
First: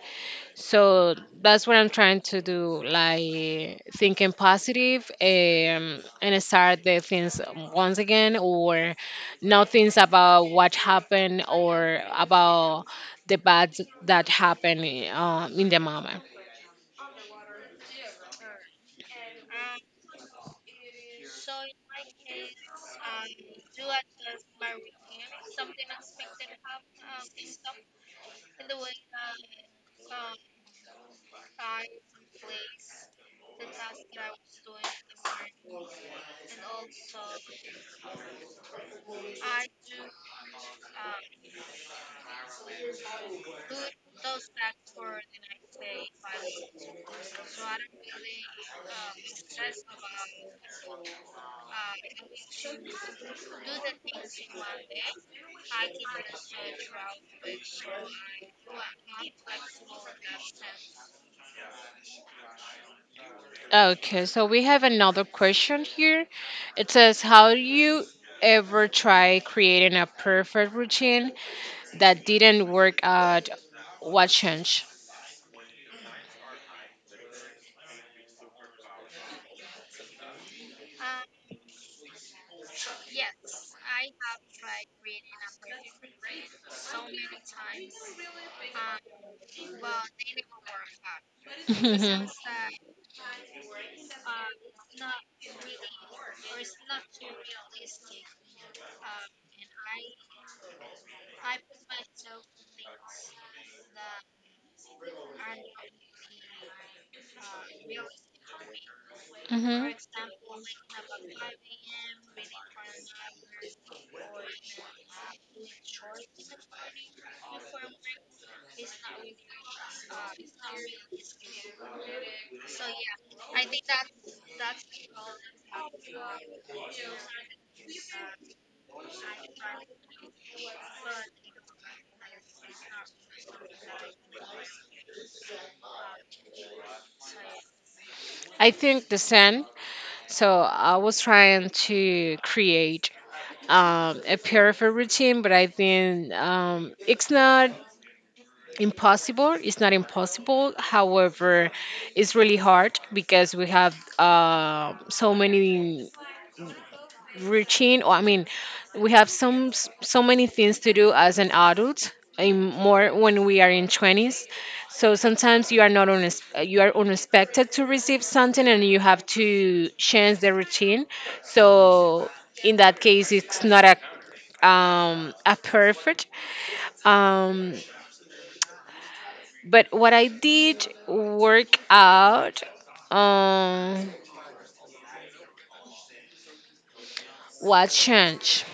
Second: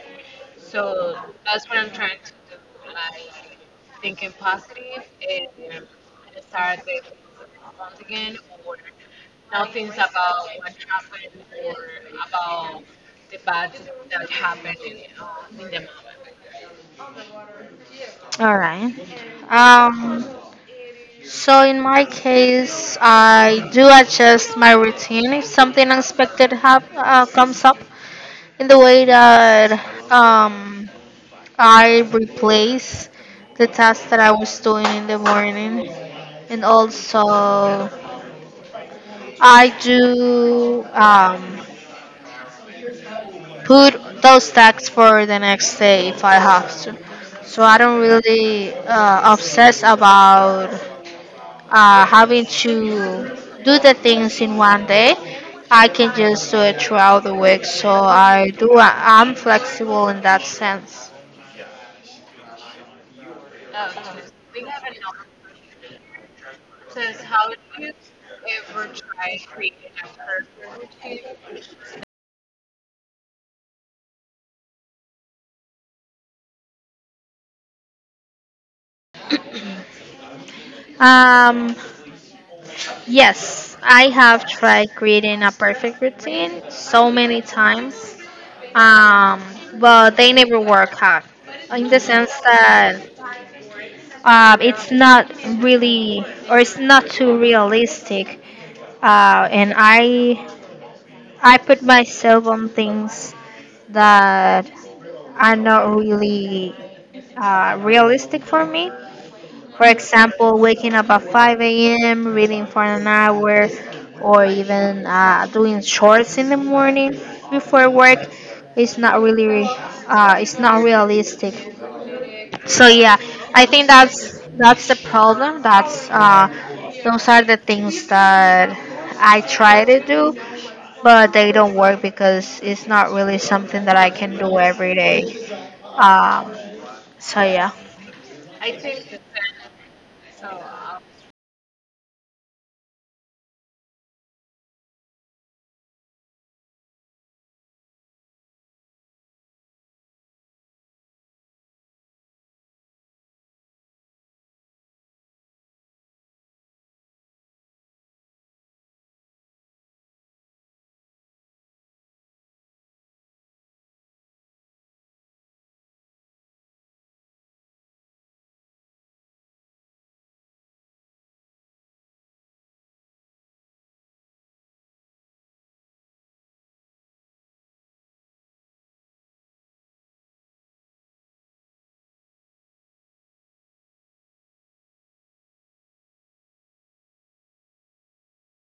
S1: So that's what I'm trying to do, like thinking positive, and start the things once again or not things about what happened or about the bad that happened, in the moment.
S2: All right. Um, so in my case, I do adjust my routine if something unexpected comes up. In the way that um, I replace the task that I was doing in the morning, and also I do put those tasks for the next day if I have to. So I don't really obsess about having to do the things in one day. I can just do it throughout the week. So I do. I'm flexible in that sense.
S1: Okay, so we have another question here. It says, how do you ever try creating a perfect routine that didn't work out, what changed?
S2: Um, Yes, I have tried creating a perfect routine so many times, um, but they never work out in the
S1: Mhm.
S2: sense that it's not really or it's not too realistic. And I put myself on things that are not really realistic for me. For example, waking up at 5 a.m., reading for an hour, or even doing chores in the morning before work is not really it's not realistic. So yeah, I think that's the problem. That's those are the things that I try to do, but they don't work because it's not really something that I can do every day. Um, so yeah,
S1: I think the same. So I was trying to create a perfect routine, but I think it's not impossible. It's not impossible. However, it's really hard because we have so many routine or I mean we have so many things to do as an adult in more when we are in 20s. So sometimes you are not on you are unexpected to receive something and you have to change the routine. So in that case it's not a a perfect um but what I did work out, um what changed?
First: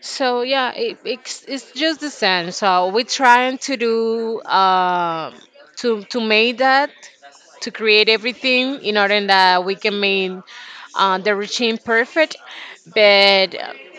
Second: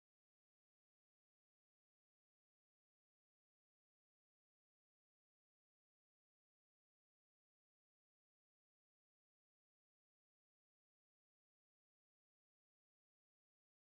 S1: So yeah, it's just the same. So we're trying to do to make that to create everything in order that we can make the routine perfect. But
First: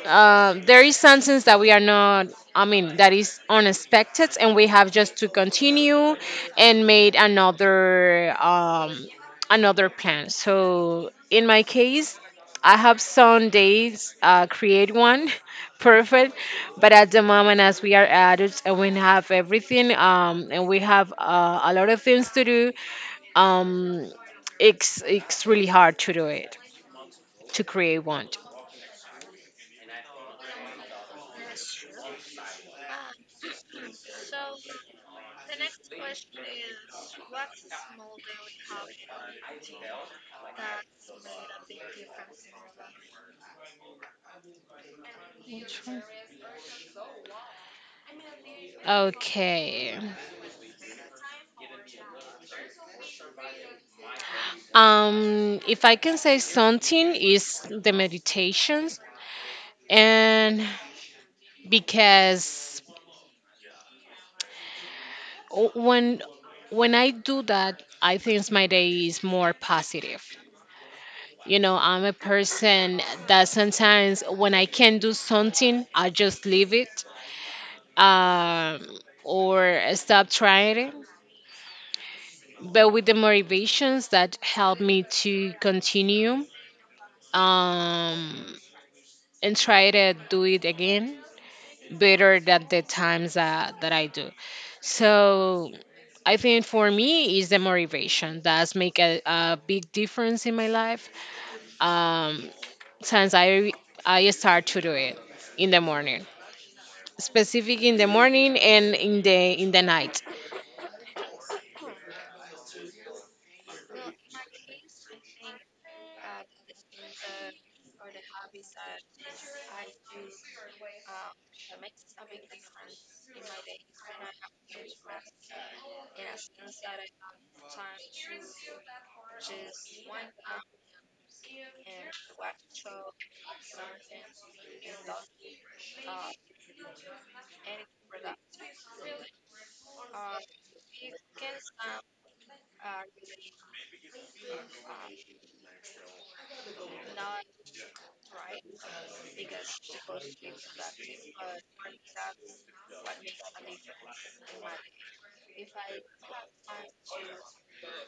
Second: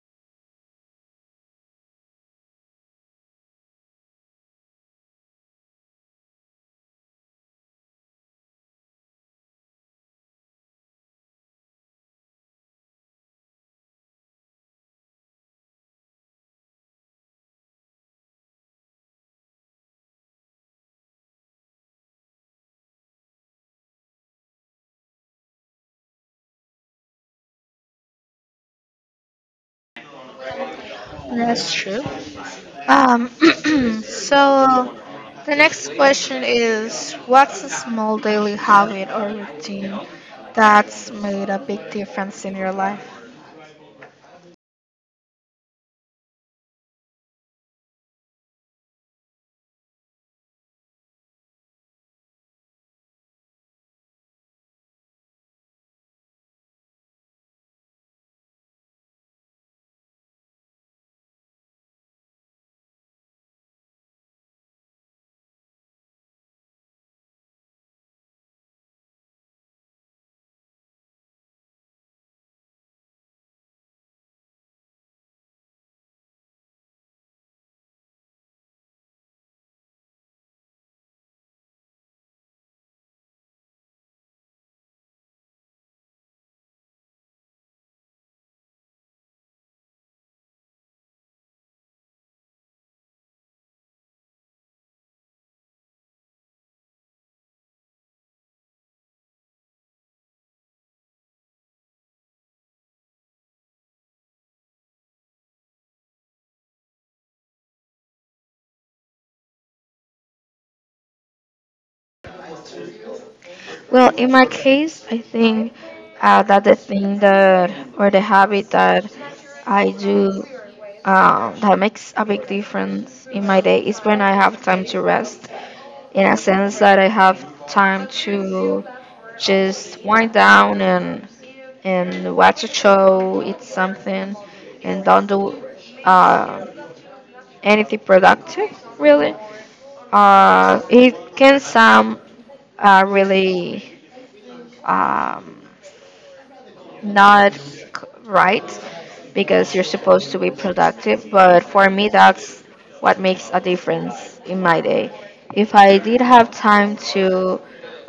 S1: there is something that we are not, I mean, that is unexpected, and we have just to continue and made another another plan. So in my case, I have some days create one perfect, but at the moment as we are adults and we have everything and we have a lot of things to do, um it's really hard to do it to create one.
S2: that's true. Um, so the next question is, what's a small daily habit or routine that's made a big difference in your life?
S1: Okay, if I can say something is the meditations. And because o- when when I do that I think my day is more positive. You know, I'm a person that sometimes when I can do something I just leave it, um, or stop trying it, but with the motivations that helped me to continue, um, and try to do it again better than the times that I do. So I think for me is the motivation that's make a big difference in my life, um, since I start to do it in the morning, specific in the morning and in the night.
S2: Well, in my case, I think that the thing that or the habit that I do that makes a big difference in my day is when I have time to rest. In a sense that I have time to just wind down and watch a show, eat something, and don't do uh, anything productive really. It can sound really um, not c- right, because you're supposed to be productive. But for me, that's what makes a difference in my day. If I did have time to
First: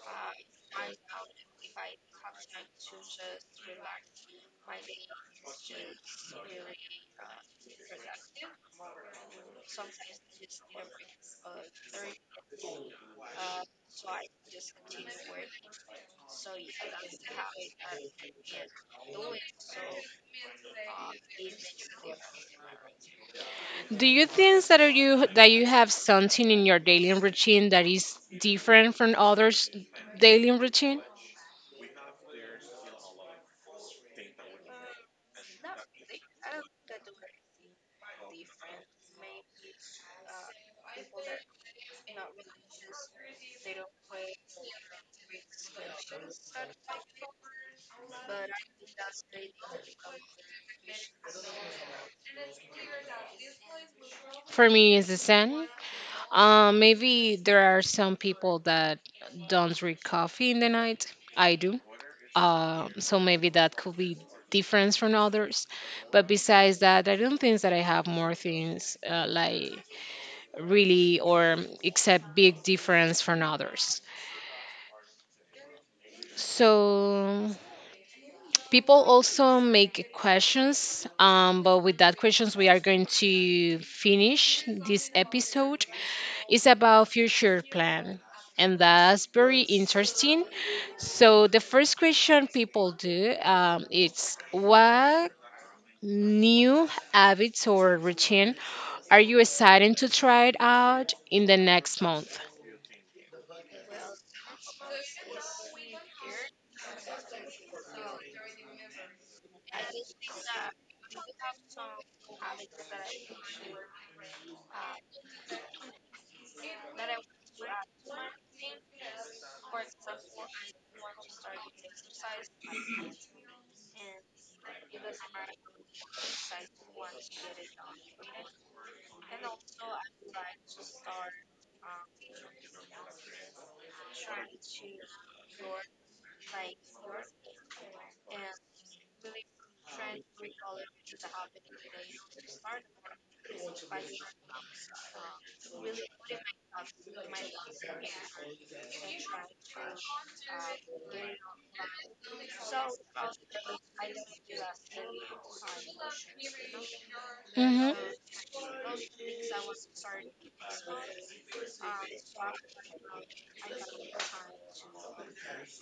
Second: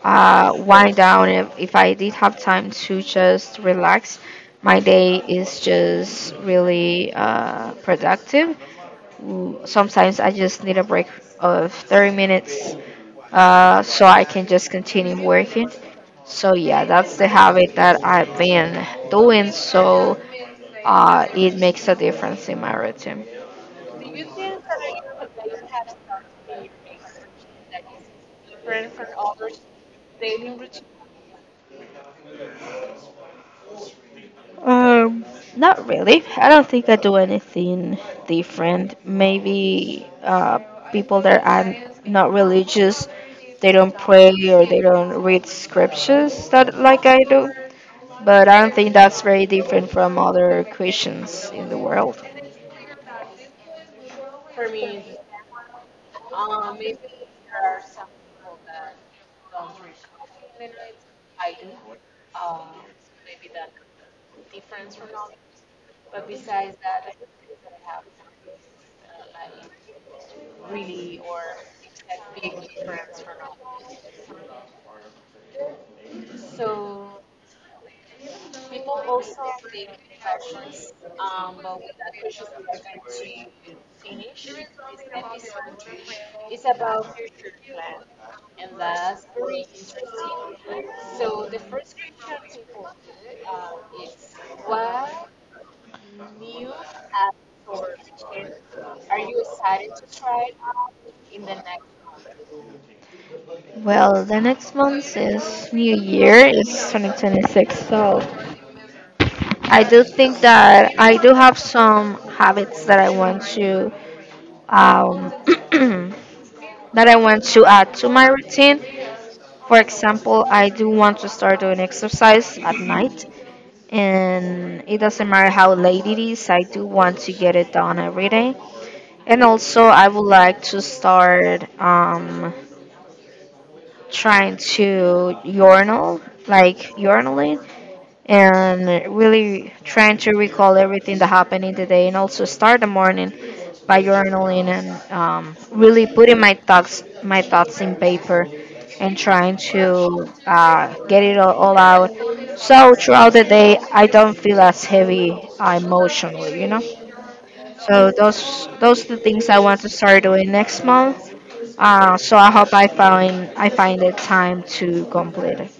S2: wind down, if I did have time to just relax, my day is just really productive. Sometimes I just need a break of 30 minutes so I can just continue working. So yeah, that's the habit that I've been doing. So it makes a difference in my routine.
S1: Do you think that are you that you have something in your daily routine that is different from others' daily routine?
S2: Um, not really. I don't think I do anything different. Maybe people that are not religious, they don't pray or they don't read scriptures that like I do. But I don't think that's very different from other Christians in the world.
S1: For me, it's the same. Maybe there are some people that don't drink coffee in the night. I do. So maybe that could be different from others. But besides that, I don't think that I have more things like really or except big difference from others. So people also make questions, but with that questions, we are going to finish this episode. It's about future plan, and that's very interesting. So the first question people do is what new habits or routine are you excited to try it out in the next month?
S2: Well, the next month is New Year, it's 2026, so I do think that I do have some habits that I want to um, that I want to add to my routine. For example, I do want to start doing exercise at night, and it doesn't matter how late it is, I do want to get it done every day. And also, I would like to start trying to urinal, like urinalate, and really trying to recall everything that happened in the day, and also start the morning by journaling and really putting my thoughts in paper and trying to get it all out. So throughout the day, I don't feel as heavy emotionally, you know.
S1: Hmm.
S2: So those the things I want to start doing next month. So I hope I find the time to complete it.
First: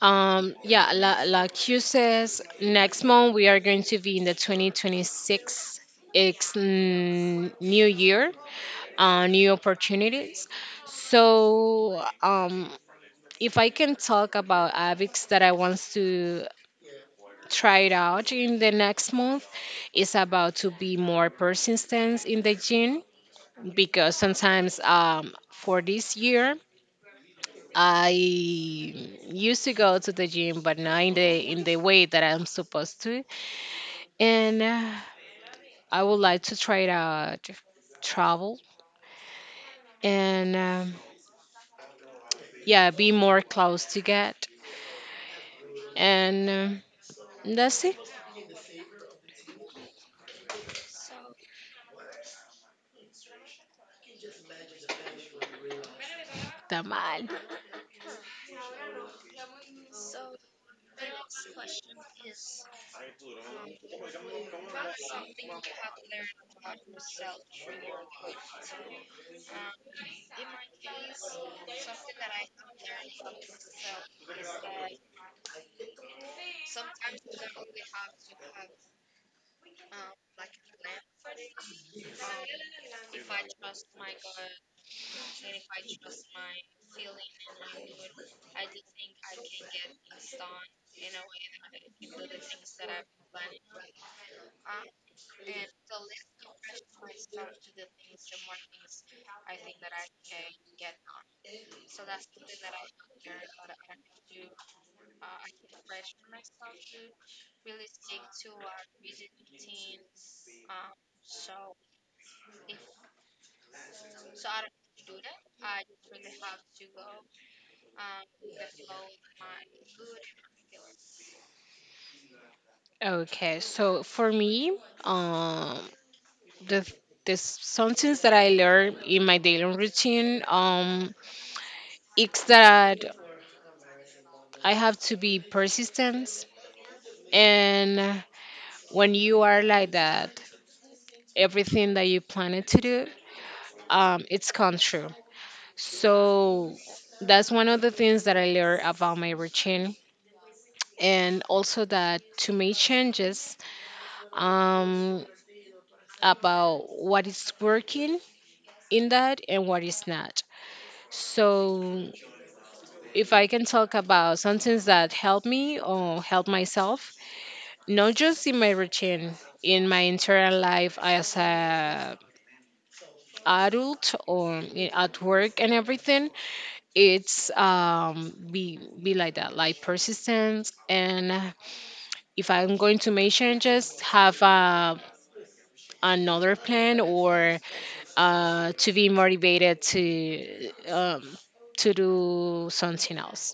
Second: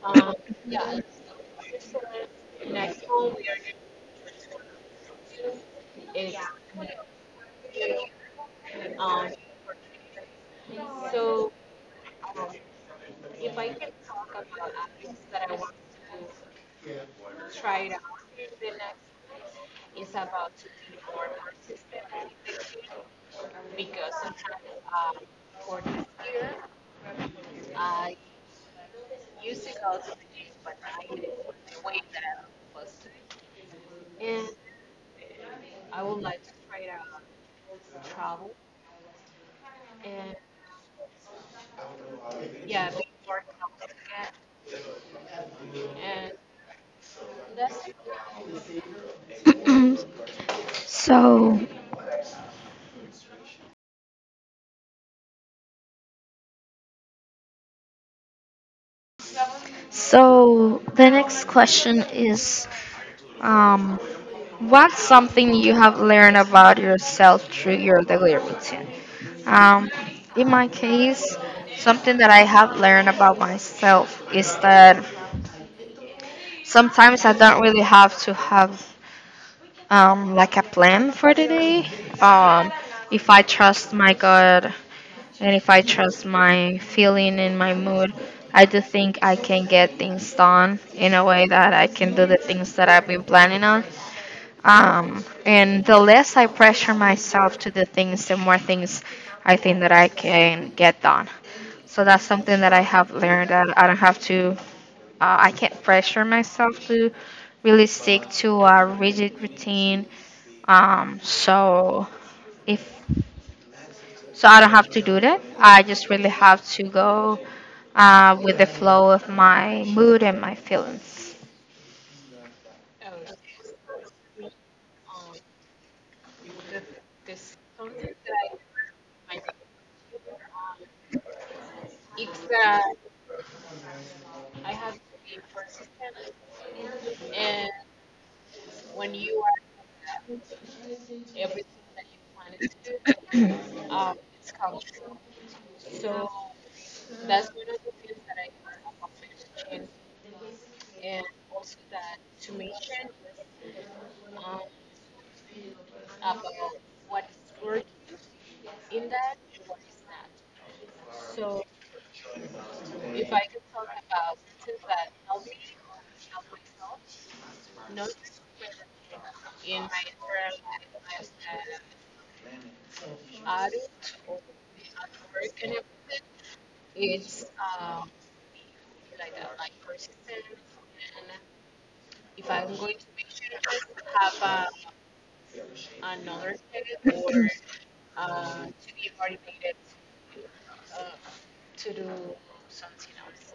S1: Yeah, like you says, next month we are going to be in the 2026. It's new year, new opportunities. So, if I can talk about AVIX that I want to try it out in the next month, it's about to be more persistence in the gym because sometimes for this year I used to go to the gym, but not in the way that I'm supposed to. And I would like to try to travel and yeah, be more close to God. And that's it.
S2: So,
S1: Tamal.
S2: so the next question is, um, what's something you have learned about yourself through your daily routine? Um, in my case, something that I have learned about myself is that sometimes I don't really have to have like a plan for the day. Um, if I trust my God and if I trust my feeling and my mood, I do think I can get things done in a way that I can do the things that I've been planning on. And the less I pressure myself to do things, the more things I think that I can get done. So that's something that I have learned, that I don't have to I can't pressure myself to really stick to a rigid routine. Um, so if so, I don't have to do that. I just really have to go with the flow of my mood and my feelings.
S1: Okay, so for me, um, the the some things that I learned in my daily routine, it's that I have to be persistent, and when you are like that everything that you planned to do, it's come true. So that's one of the things that I learned about my routine, and also that to make changes um, about what is working in that and what is not. So if I can talk about some things that help me or help myself, not just in my routine, in my entire life as a adult or at work and everything, it's be like that like persistence and if I'm going to make changes have another plan or to be motivated to do something else.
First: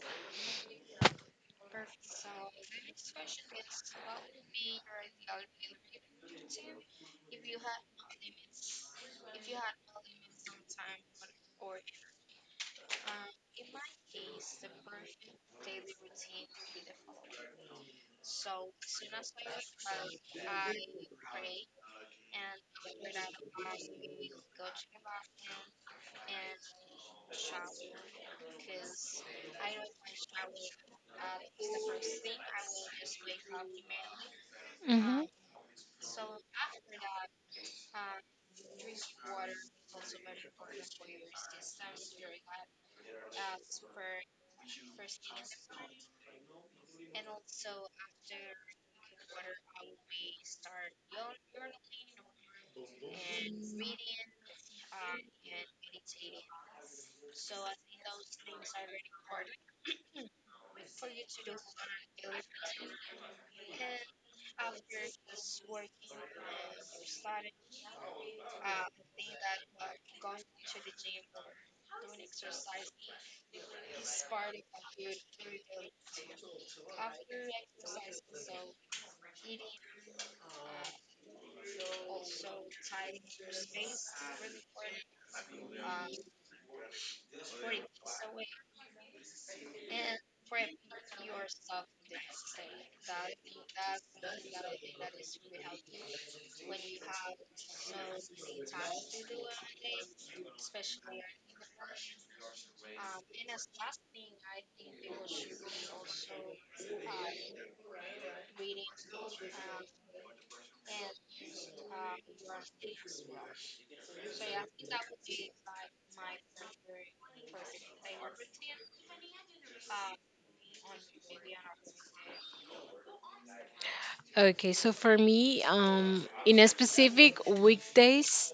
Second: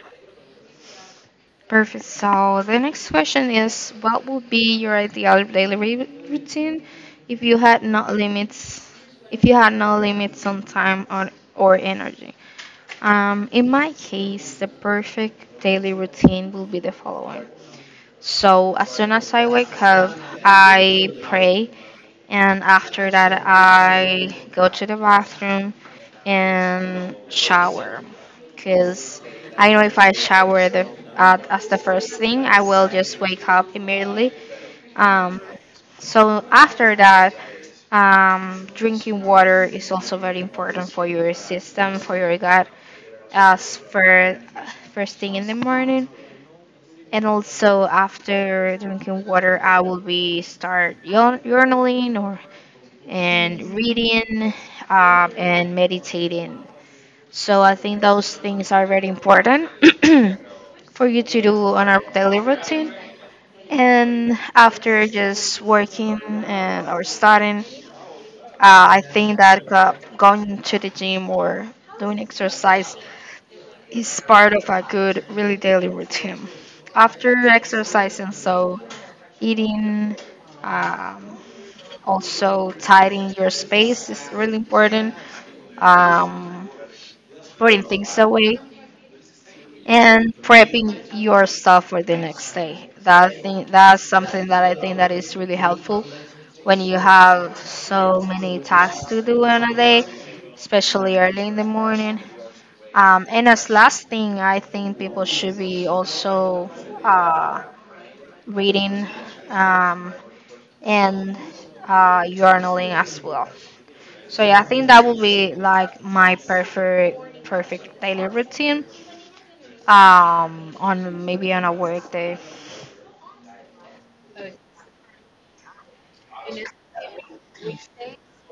S2: Perfect. So the next question is, what would be your ideal daily routine if you had no limits? If you had no limits on time or energy? In my case, the perfect daily routine will be the following. So, as soon as I wake up, I pray, and after that, I go to the bathroom and shower. Because I know if I shower as the first thing, I will just wake up immediately.
S1: Hmm.
S2: Um, so, after that, drinking water is also very important for your system, for your gut as for first thing in the morning. And also after drinking water, I will be journaling or and reading, and meditating. So I think those things are very important for you to do on our daily routine. And after just working and or studying, I think that going to the gym or doing exercise is part of a good, really daily routine. After exercising, so eating, um, also tidying your space is really important. Um, Putting things away and prepping your stuff for the next day. That's something that I think that is really helpful when you have so many tasks to do on a day, especially early in the morning. And as last thing, I think people should be also uh, reading, um, and journaling as well. So yeah, I think that would be like my perfect daily routine, on maybe on a work day.
S1: Okay, so for me, in a specific weekdays,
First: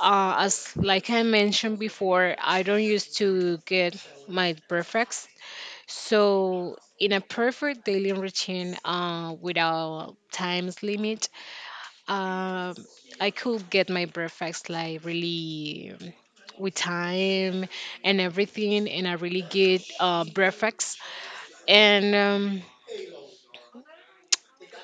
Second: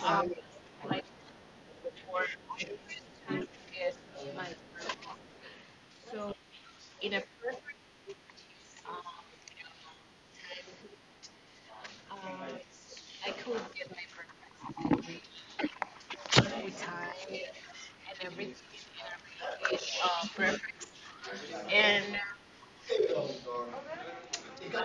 S1: as like I mentioned before, I don't used to get my perfects. So, in a perfect daily routine without times limit, um, I could get my breakfast like really with time and everything, and I really get breakfast. And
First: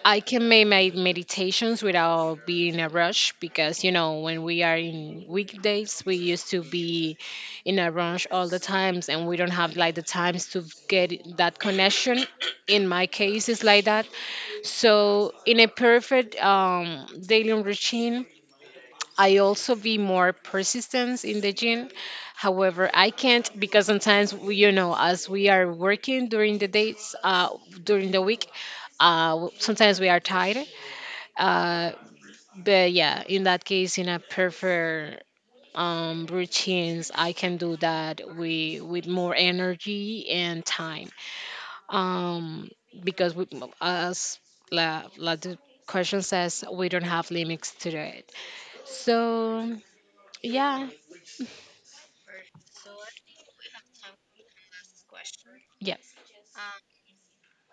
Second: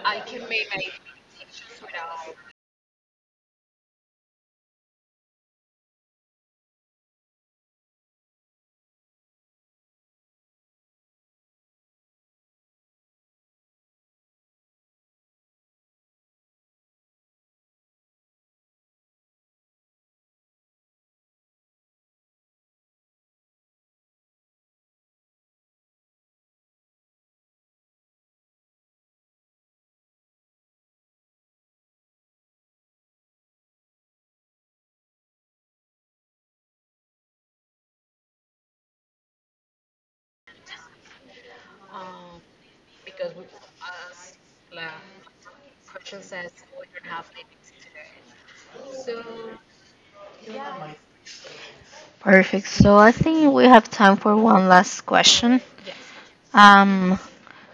S1: I can make my meditations without being in a rush because you know when we are in weekdays we used to be in a rush all the times and we don't have like the times to get that connection. In my case, it's like that. So in a perfect daily routine, I also be more persistent in the gym. However, I can't because sometimes you know as we are working during the days, during the week, sometimes we are tired uh, but yeah, in that case, in a prefer routines, I can do that with more energy and time. Um, because we, as la, la the question says, we don't have limits to it. So yeah,
S2: Perfect. So I think we have time for one last question.
S1: yeah.
S2: Um,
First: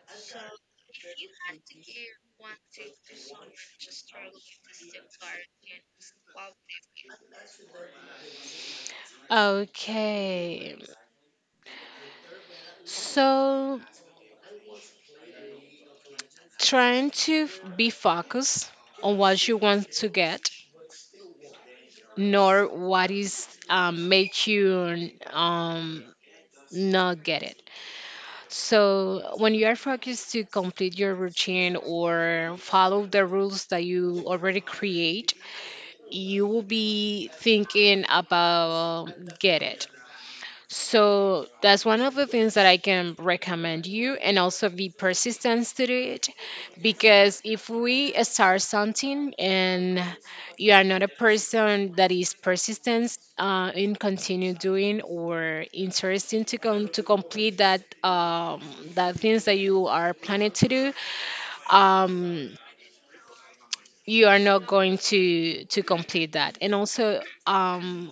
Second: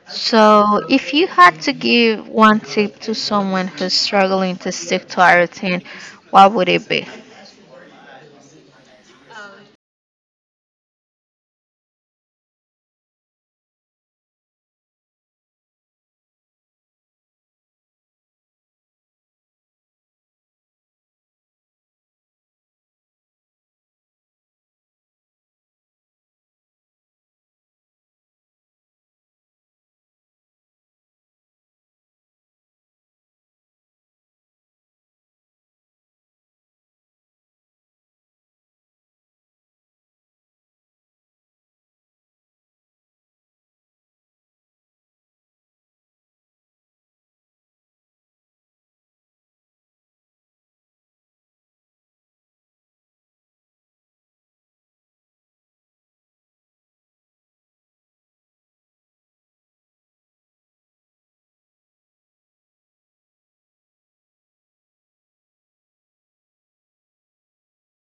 S2: so if you had to give one tip to someone who's struggling to stick to a routine, what would it be?
S1: Okay. So trying to be focused on what you want to get nor what is make you not get it. So when you are focused to complete your routine or follow the rules that you already create, you will be thinking about get it. So that's one of the things that I can recommend you, and also be persistent to do it. Because if we start something and you are not a person that is persistent in continue doing or interesting to come to complete that that things that you are planning to do, um, you are not going to complete that. And also, um,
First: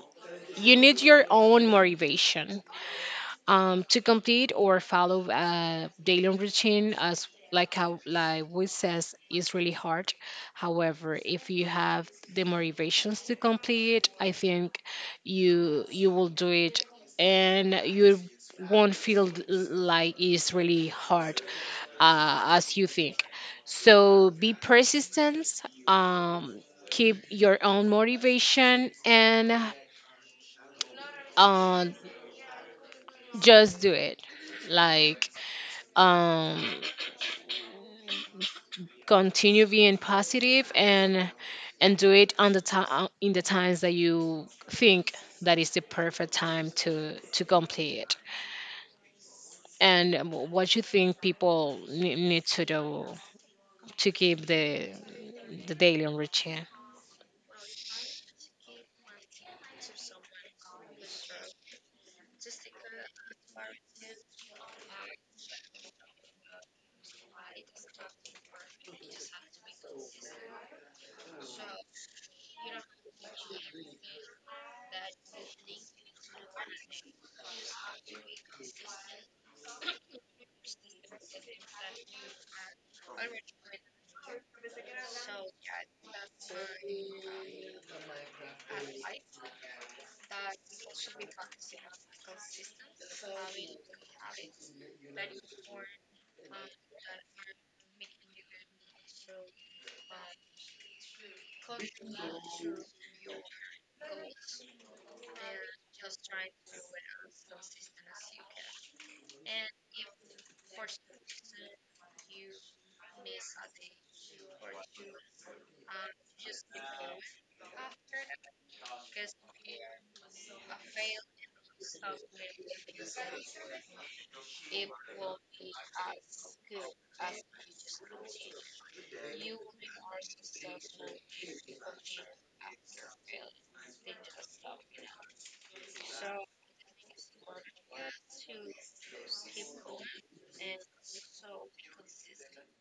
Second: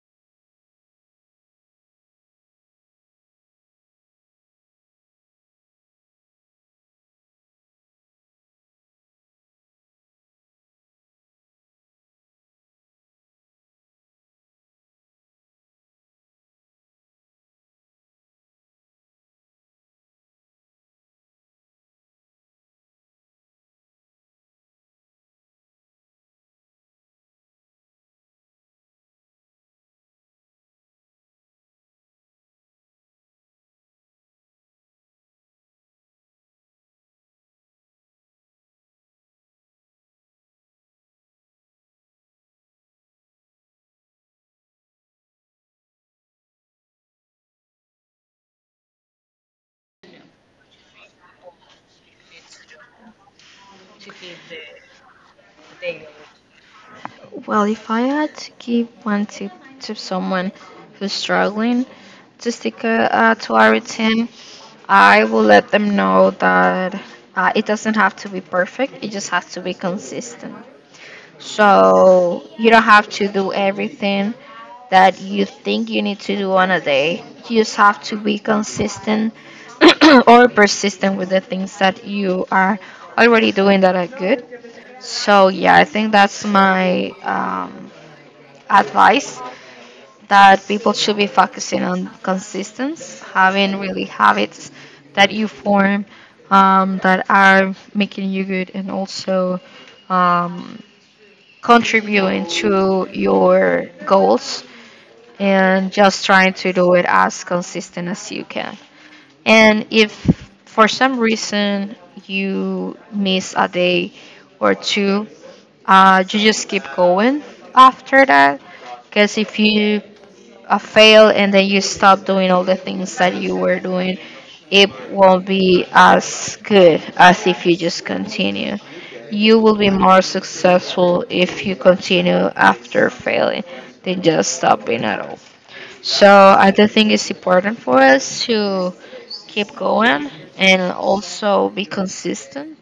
S1: you need your own motivation to complete or follow a daily routine as like how like we says is really hard, however if you have the motivations to complete I think you will do it and you won't feel like it's really hard as you think. So be persistent, um, keep your own motivation and uh, just do it, like, um, continue being positive and do it on the time in the times that you think that is the perfect time to complete it and what you think people need to do to keep the daily routine.
S2: Well, if I had to give one tip to someone who's struggling to stick to a routine, I will let them know that it doesn't have to be perfect, it just has to be consistent. So you don't have to do everything that you think you need to do on a day. You just have to be consistent or persistent with the things that you are already doing that are good. So yeah, I think that's my advice that people should be focusing on consistency, having really habits that you form, that are making you good and also, um, contributing to your goals and just trying to do it as consistent as you can. And if for some reason you miss a day or two, you just keep going after that. Because if you a fail and then you stop doing all the things that you were doing, it won't be as good as if you just continue. You will be more successful if you continue after failing than just stopping at all. So I do think it's important for us to keep going and also be consistent.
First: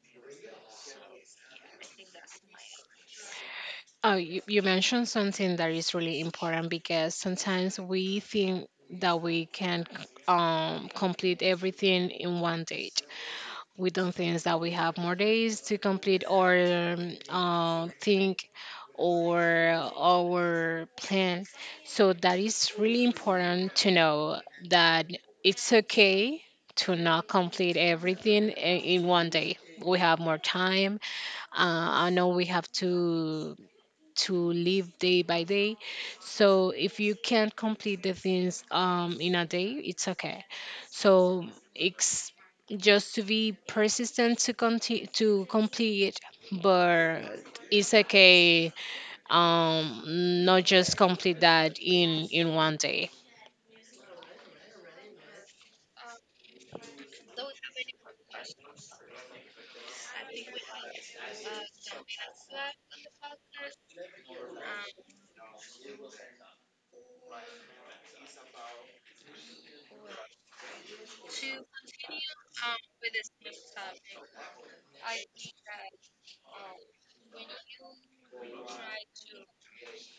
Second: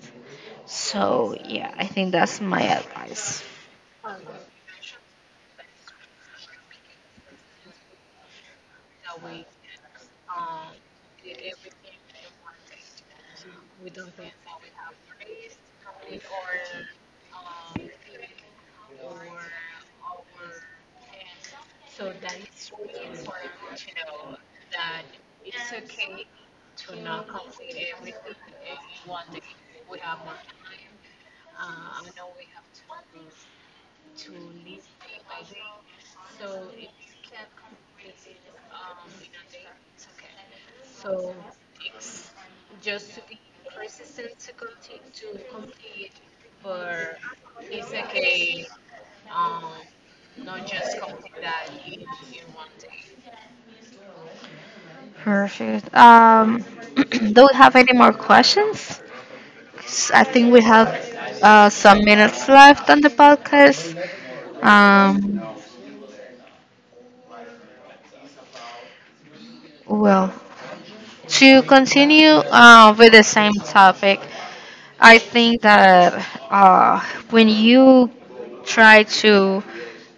S2: So yeah, I think that's my advice.
S1: Oh you, you mentioned something that is really important because sometimes we think that we can complete everything in one day, we don't think that we have more days to complete our think or our plan. So that is really important to know that it's okay to not complete everything in one day. We have more time. I know we have to live day by day. So if you can't complete the things in a day, it's okay. So it's just to be persistent to continue to complete, but it's okay. Um, not just complete that in one day.
S2: Perfect. Do we have any more questions? I think we have some minutes left on the podcast. Um, well, to continue with the same topic, I think that when you try to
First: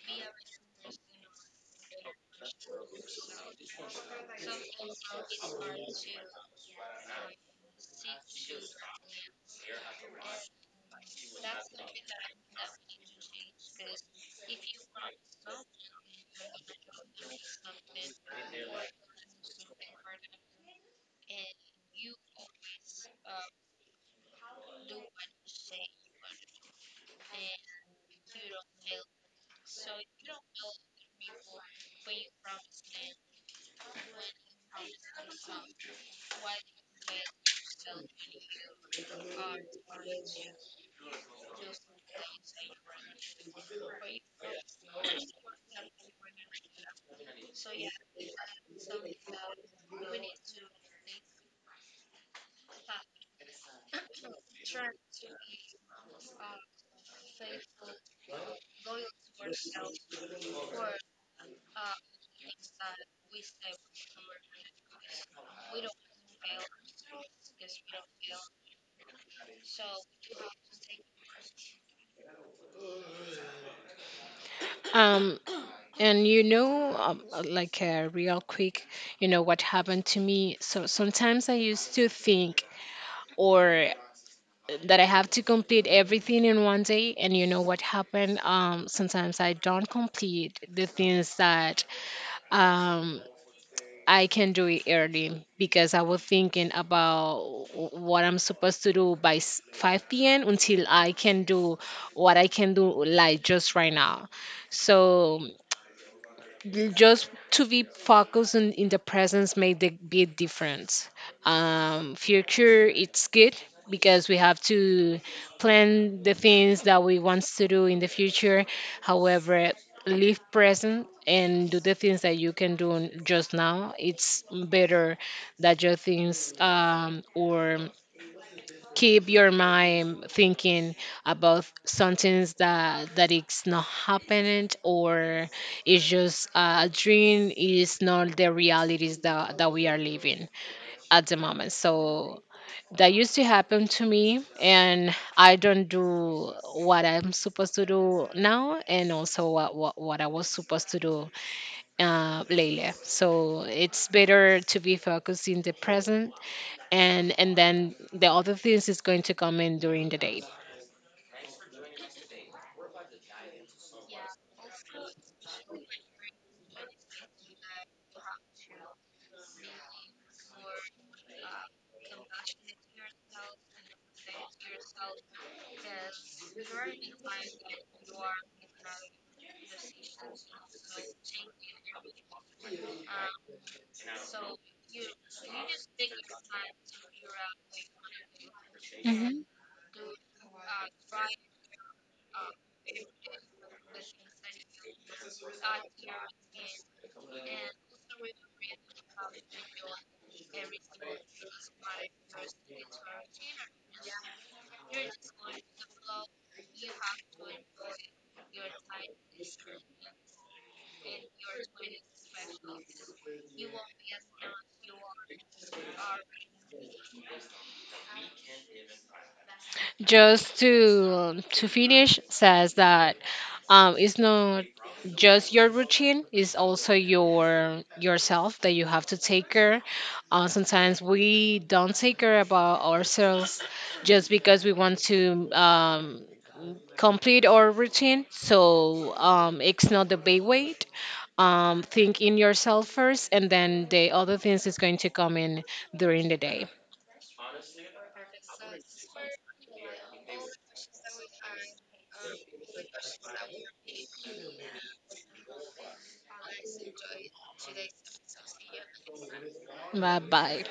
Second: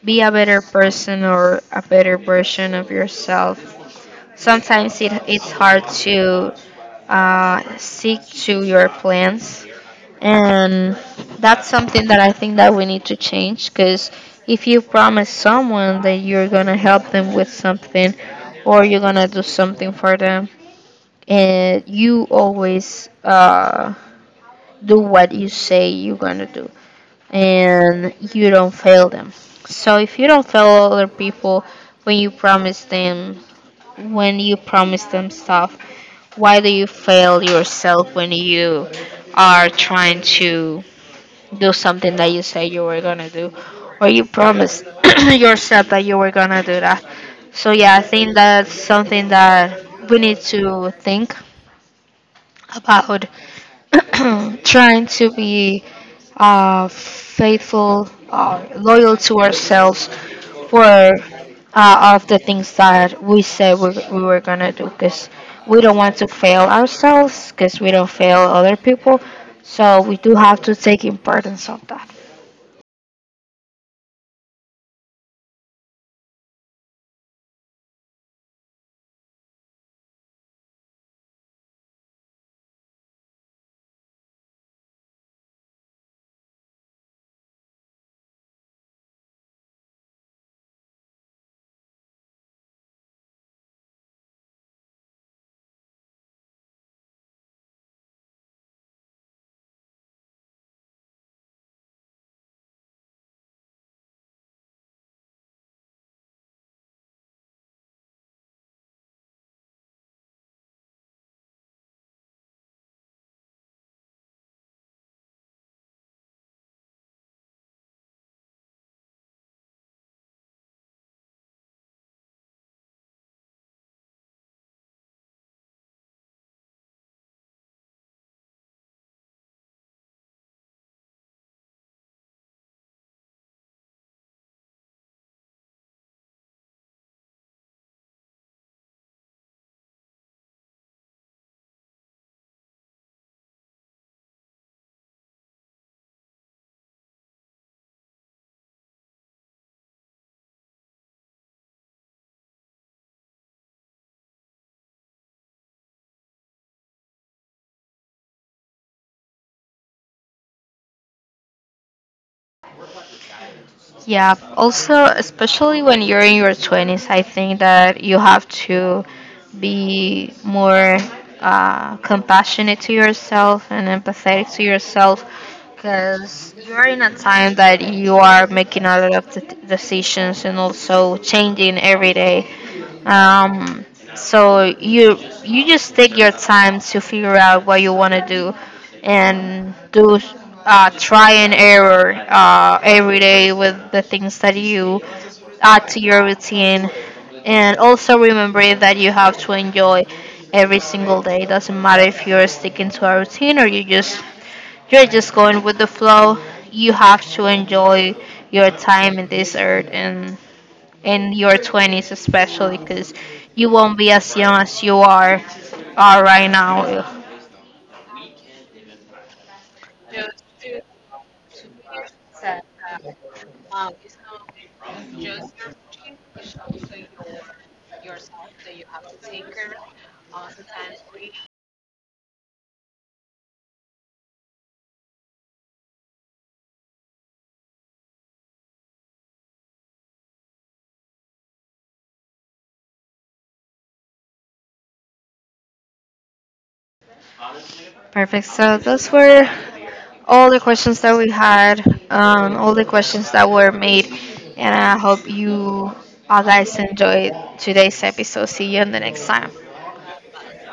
S2: be a better person or a better version of yourself, sometimes it's hard to stick to your plans. And that's something that I think that we need to change because if you promise someone that you're going to help them with something or you're going to do something for them, and you always. Do what you say you're gonna do and you don't fail them. So if you don't fail other people when you promise them when you promise them stuff, why do you fail yourself when you are trying to do something that you say you were gonna do or you promised yourself that you were gonna do that. So yeah, I think that's something that we need to think about, trying to be faithful, loyal to ourselves for, of the things that we said we were going to do, because we don't want to fail ourselves because we don't fail other people. So we do have to take importance of that.
S1: Um, and you know, like real quick, you know what happened to me. So sometimes I used to think, or that I have to complete everything in one day. And you know what happened? Sometimes I don't complete the things that um, I can do it early because I was thinking about what I'm supposed to do by 5 p.m. until I can do what I can do, like just right now. So just to be focused in the presence made the big difference. Um, future it's good because we have to plan the things that we want to do in the future, however live present and do the things that you can do just now it's better that your things or keep your mind thinking about something that that is not happening or it's just a dream is not the realities that we are living at the moment. So that used to happen to me and I don't do what I'm supposed to do now and also what I was supposed to do later. So it's better to be focused in the present and then the other things is going to come in during the day.
S2: Yeah, also, especially when you're in your 20s, I think that you have to be more compassionate to yourself and empathetic to yourself because you're in a time that you are making a lot of decisions and also changing every day. Um, so you just take your time to figure out what you want to do and do, try and error every day with the things that you add to your routine. And also remember that you have to enjoy every single day. Doesn't matter if you're sticking to a routine or you just you're just going with the flow. You have to enjoy your time in this earth and in your 20s especially, because you won't be as young as you are right now.
S1: Just to finish says that it's not just your routine it's also your yourself that you have to take care. Uh, sometimes we don't take care about ourselves just because we want to complete our routine so it's not the big way. Um, think in yourself first, and then the other things is going to come in during the day.
S2: Perfect. So those were all the questions that we had, all the questions that were made, and I hope you all guys enjoyed today's episode. See you in the next time.
S1: Bye bye.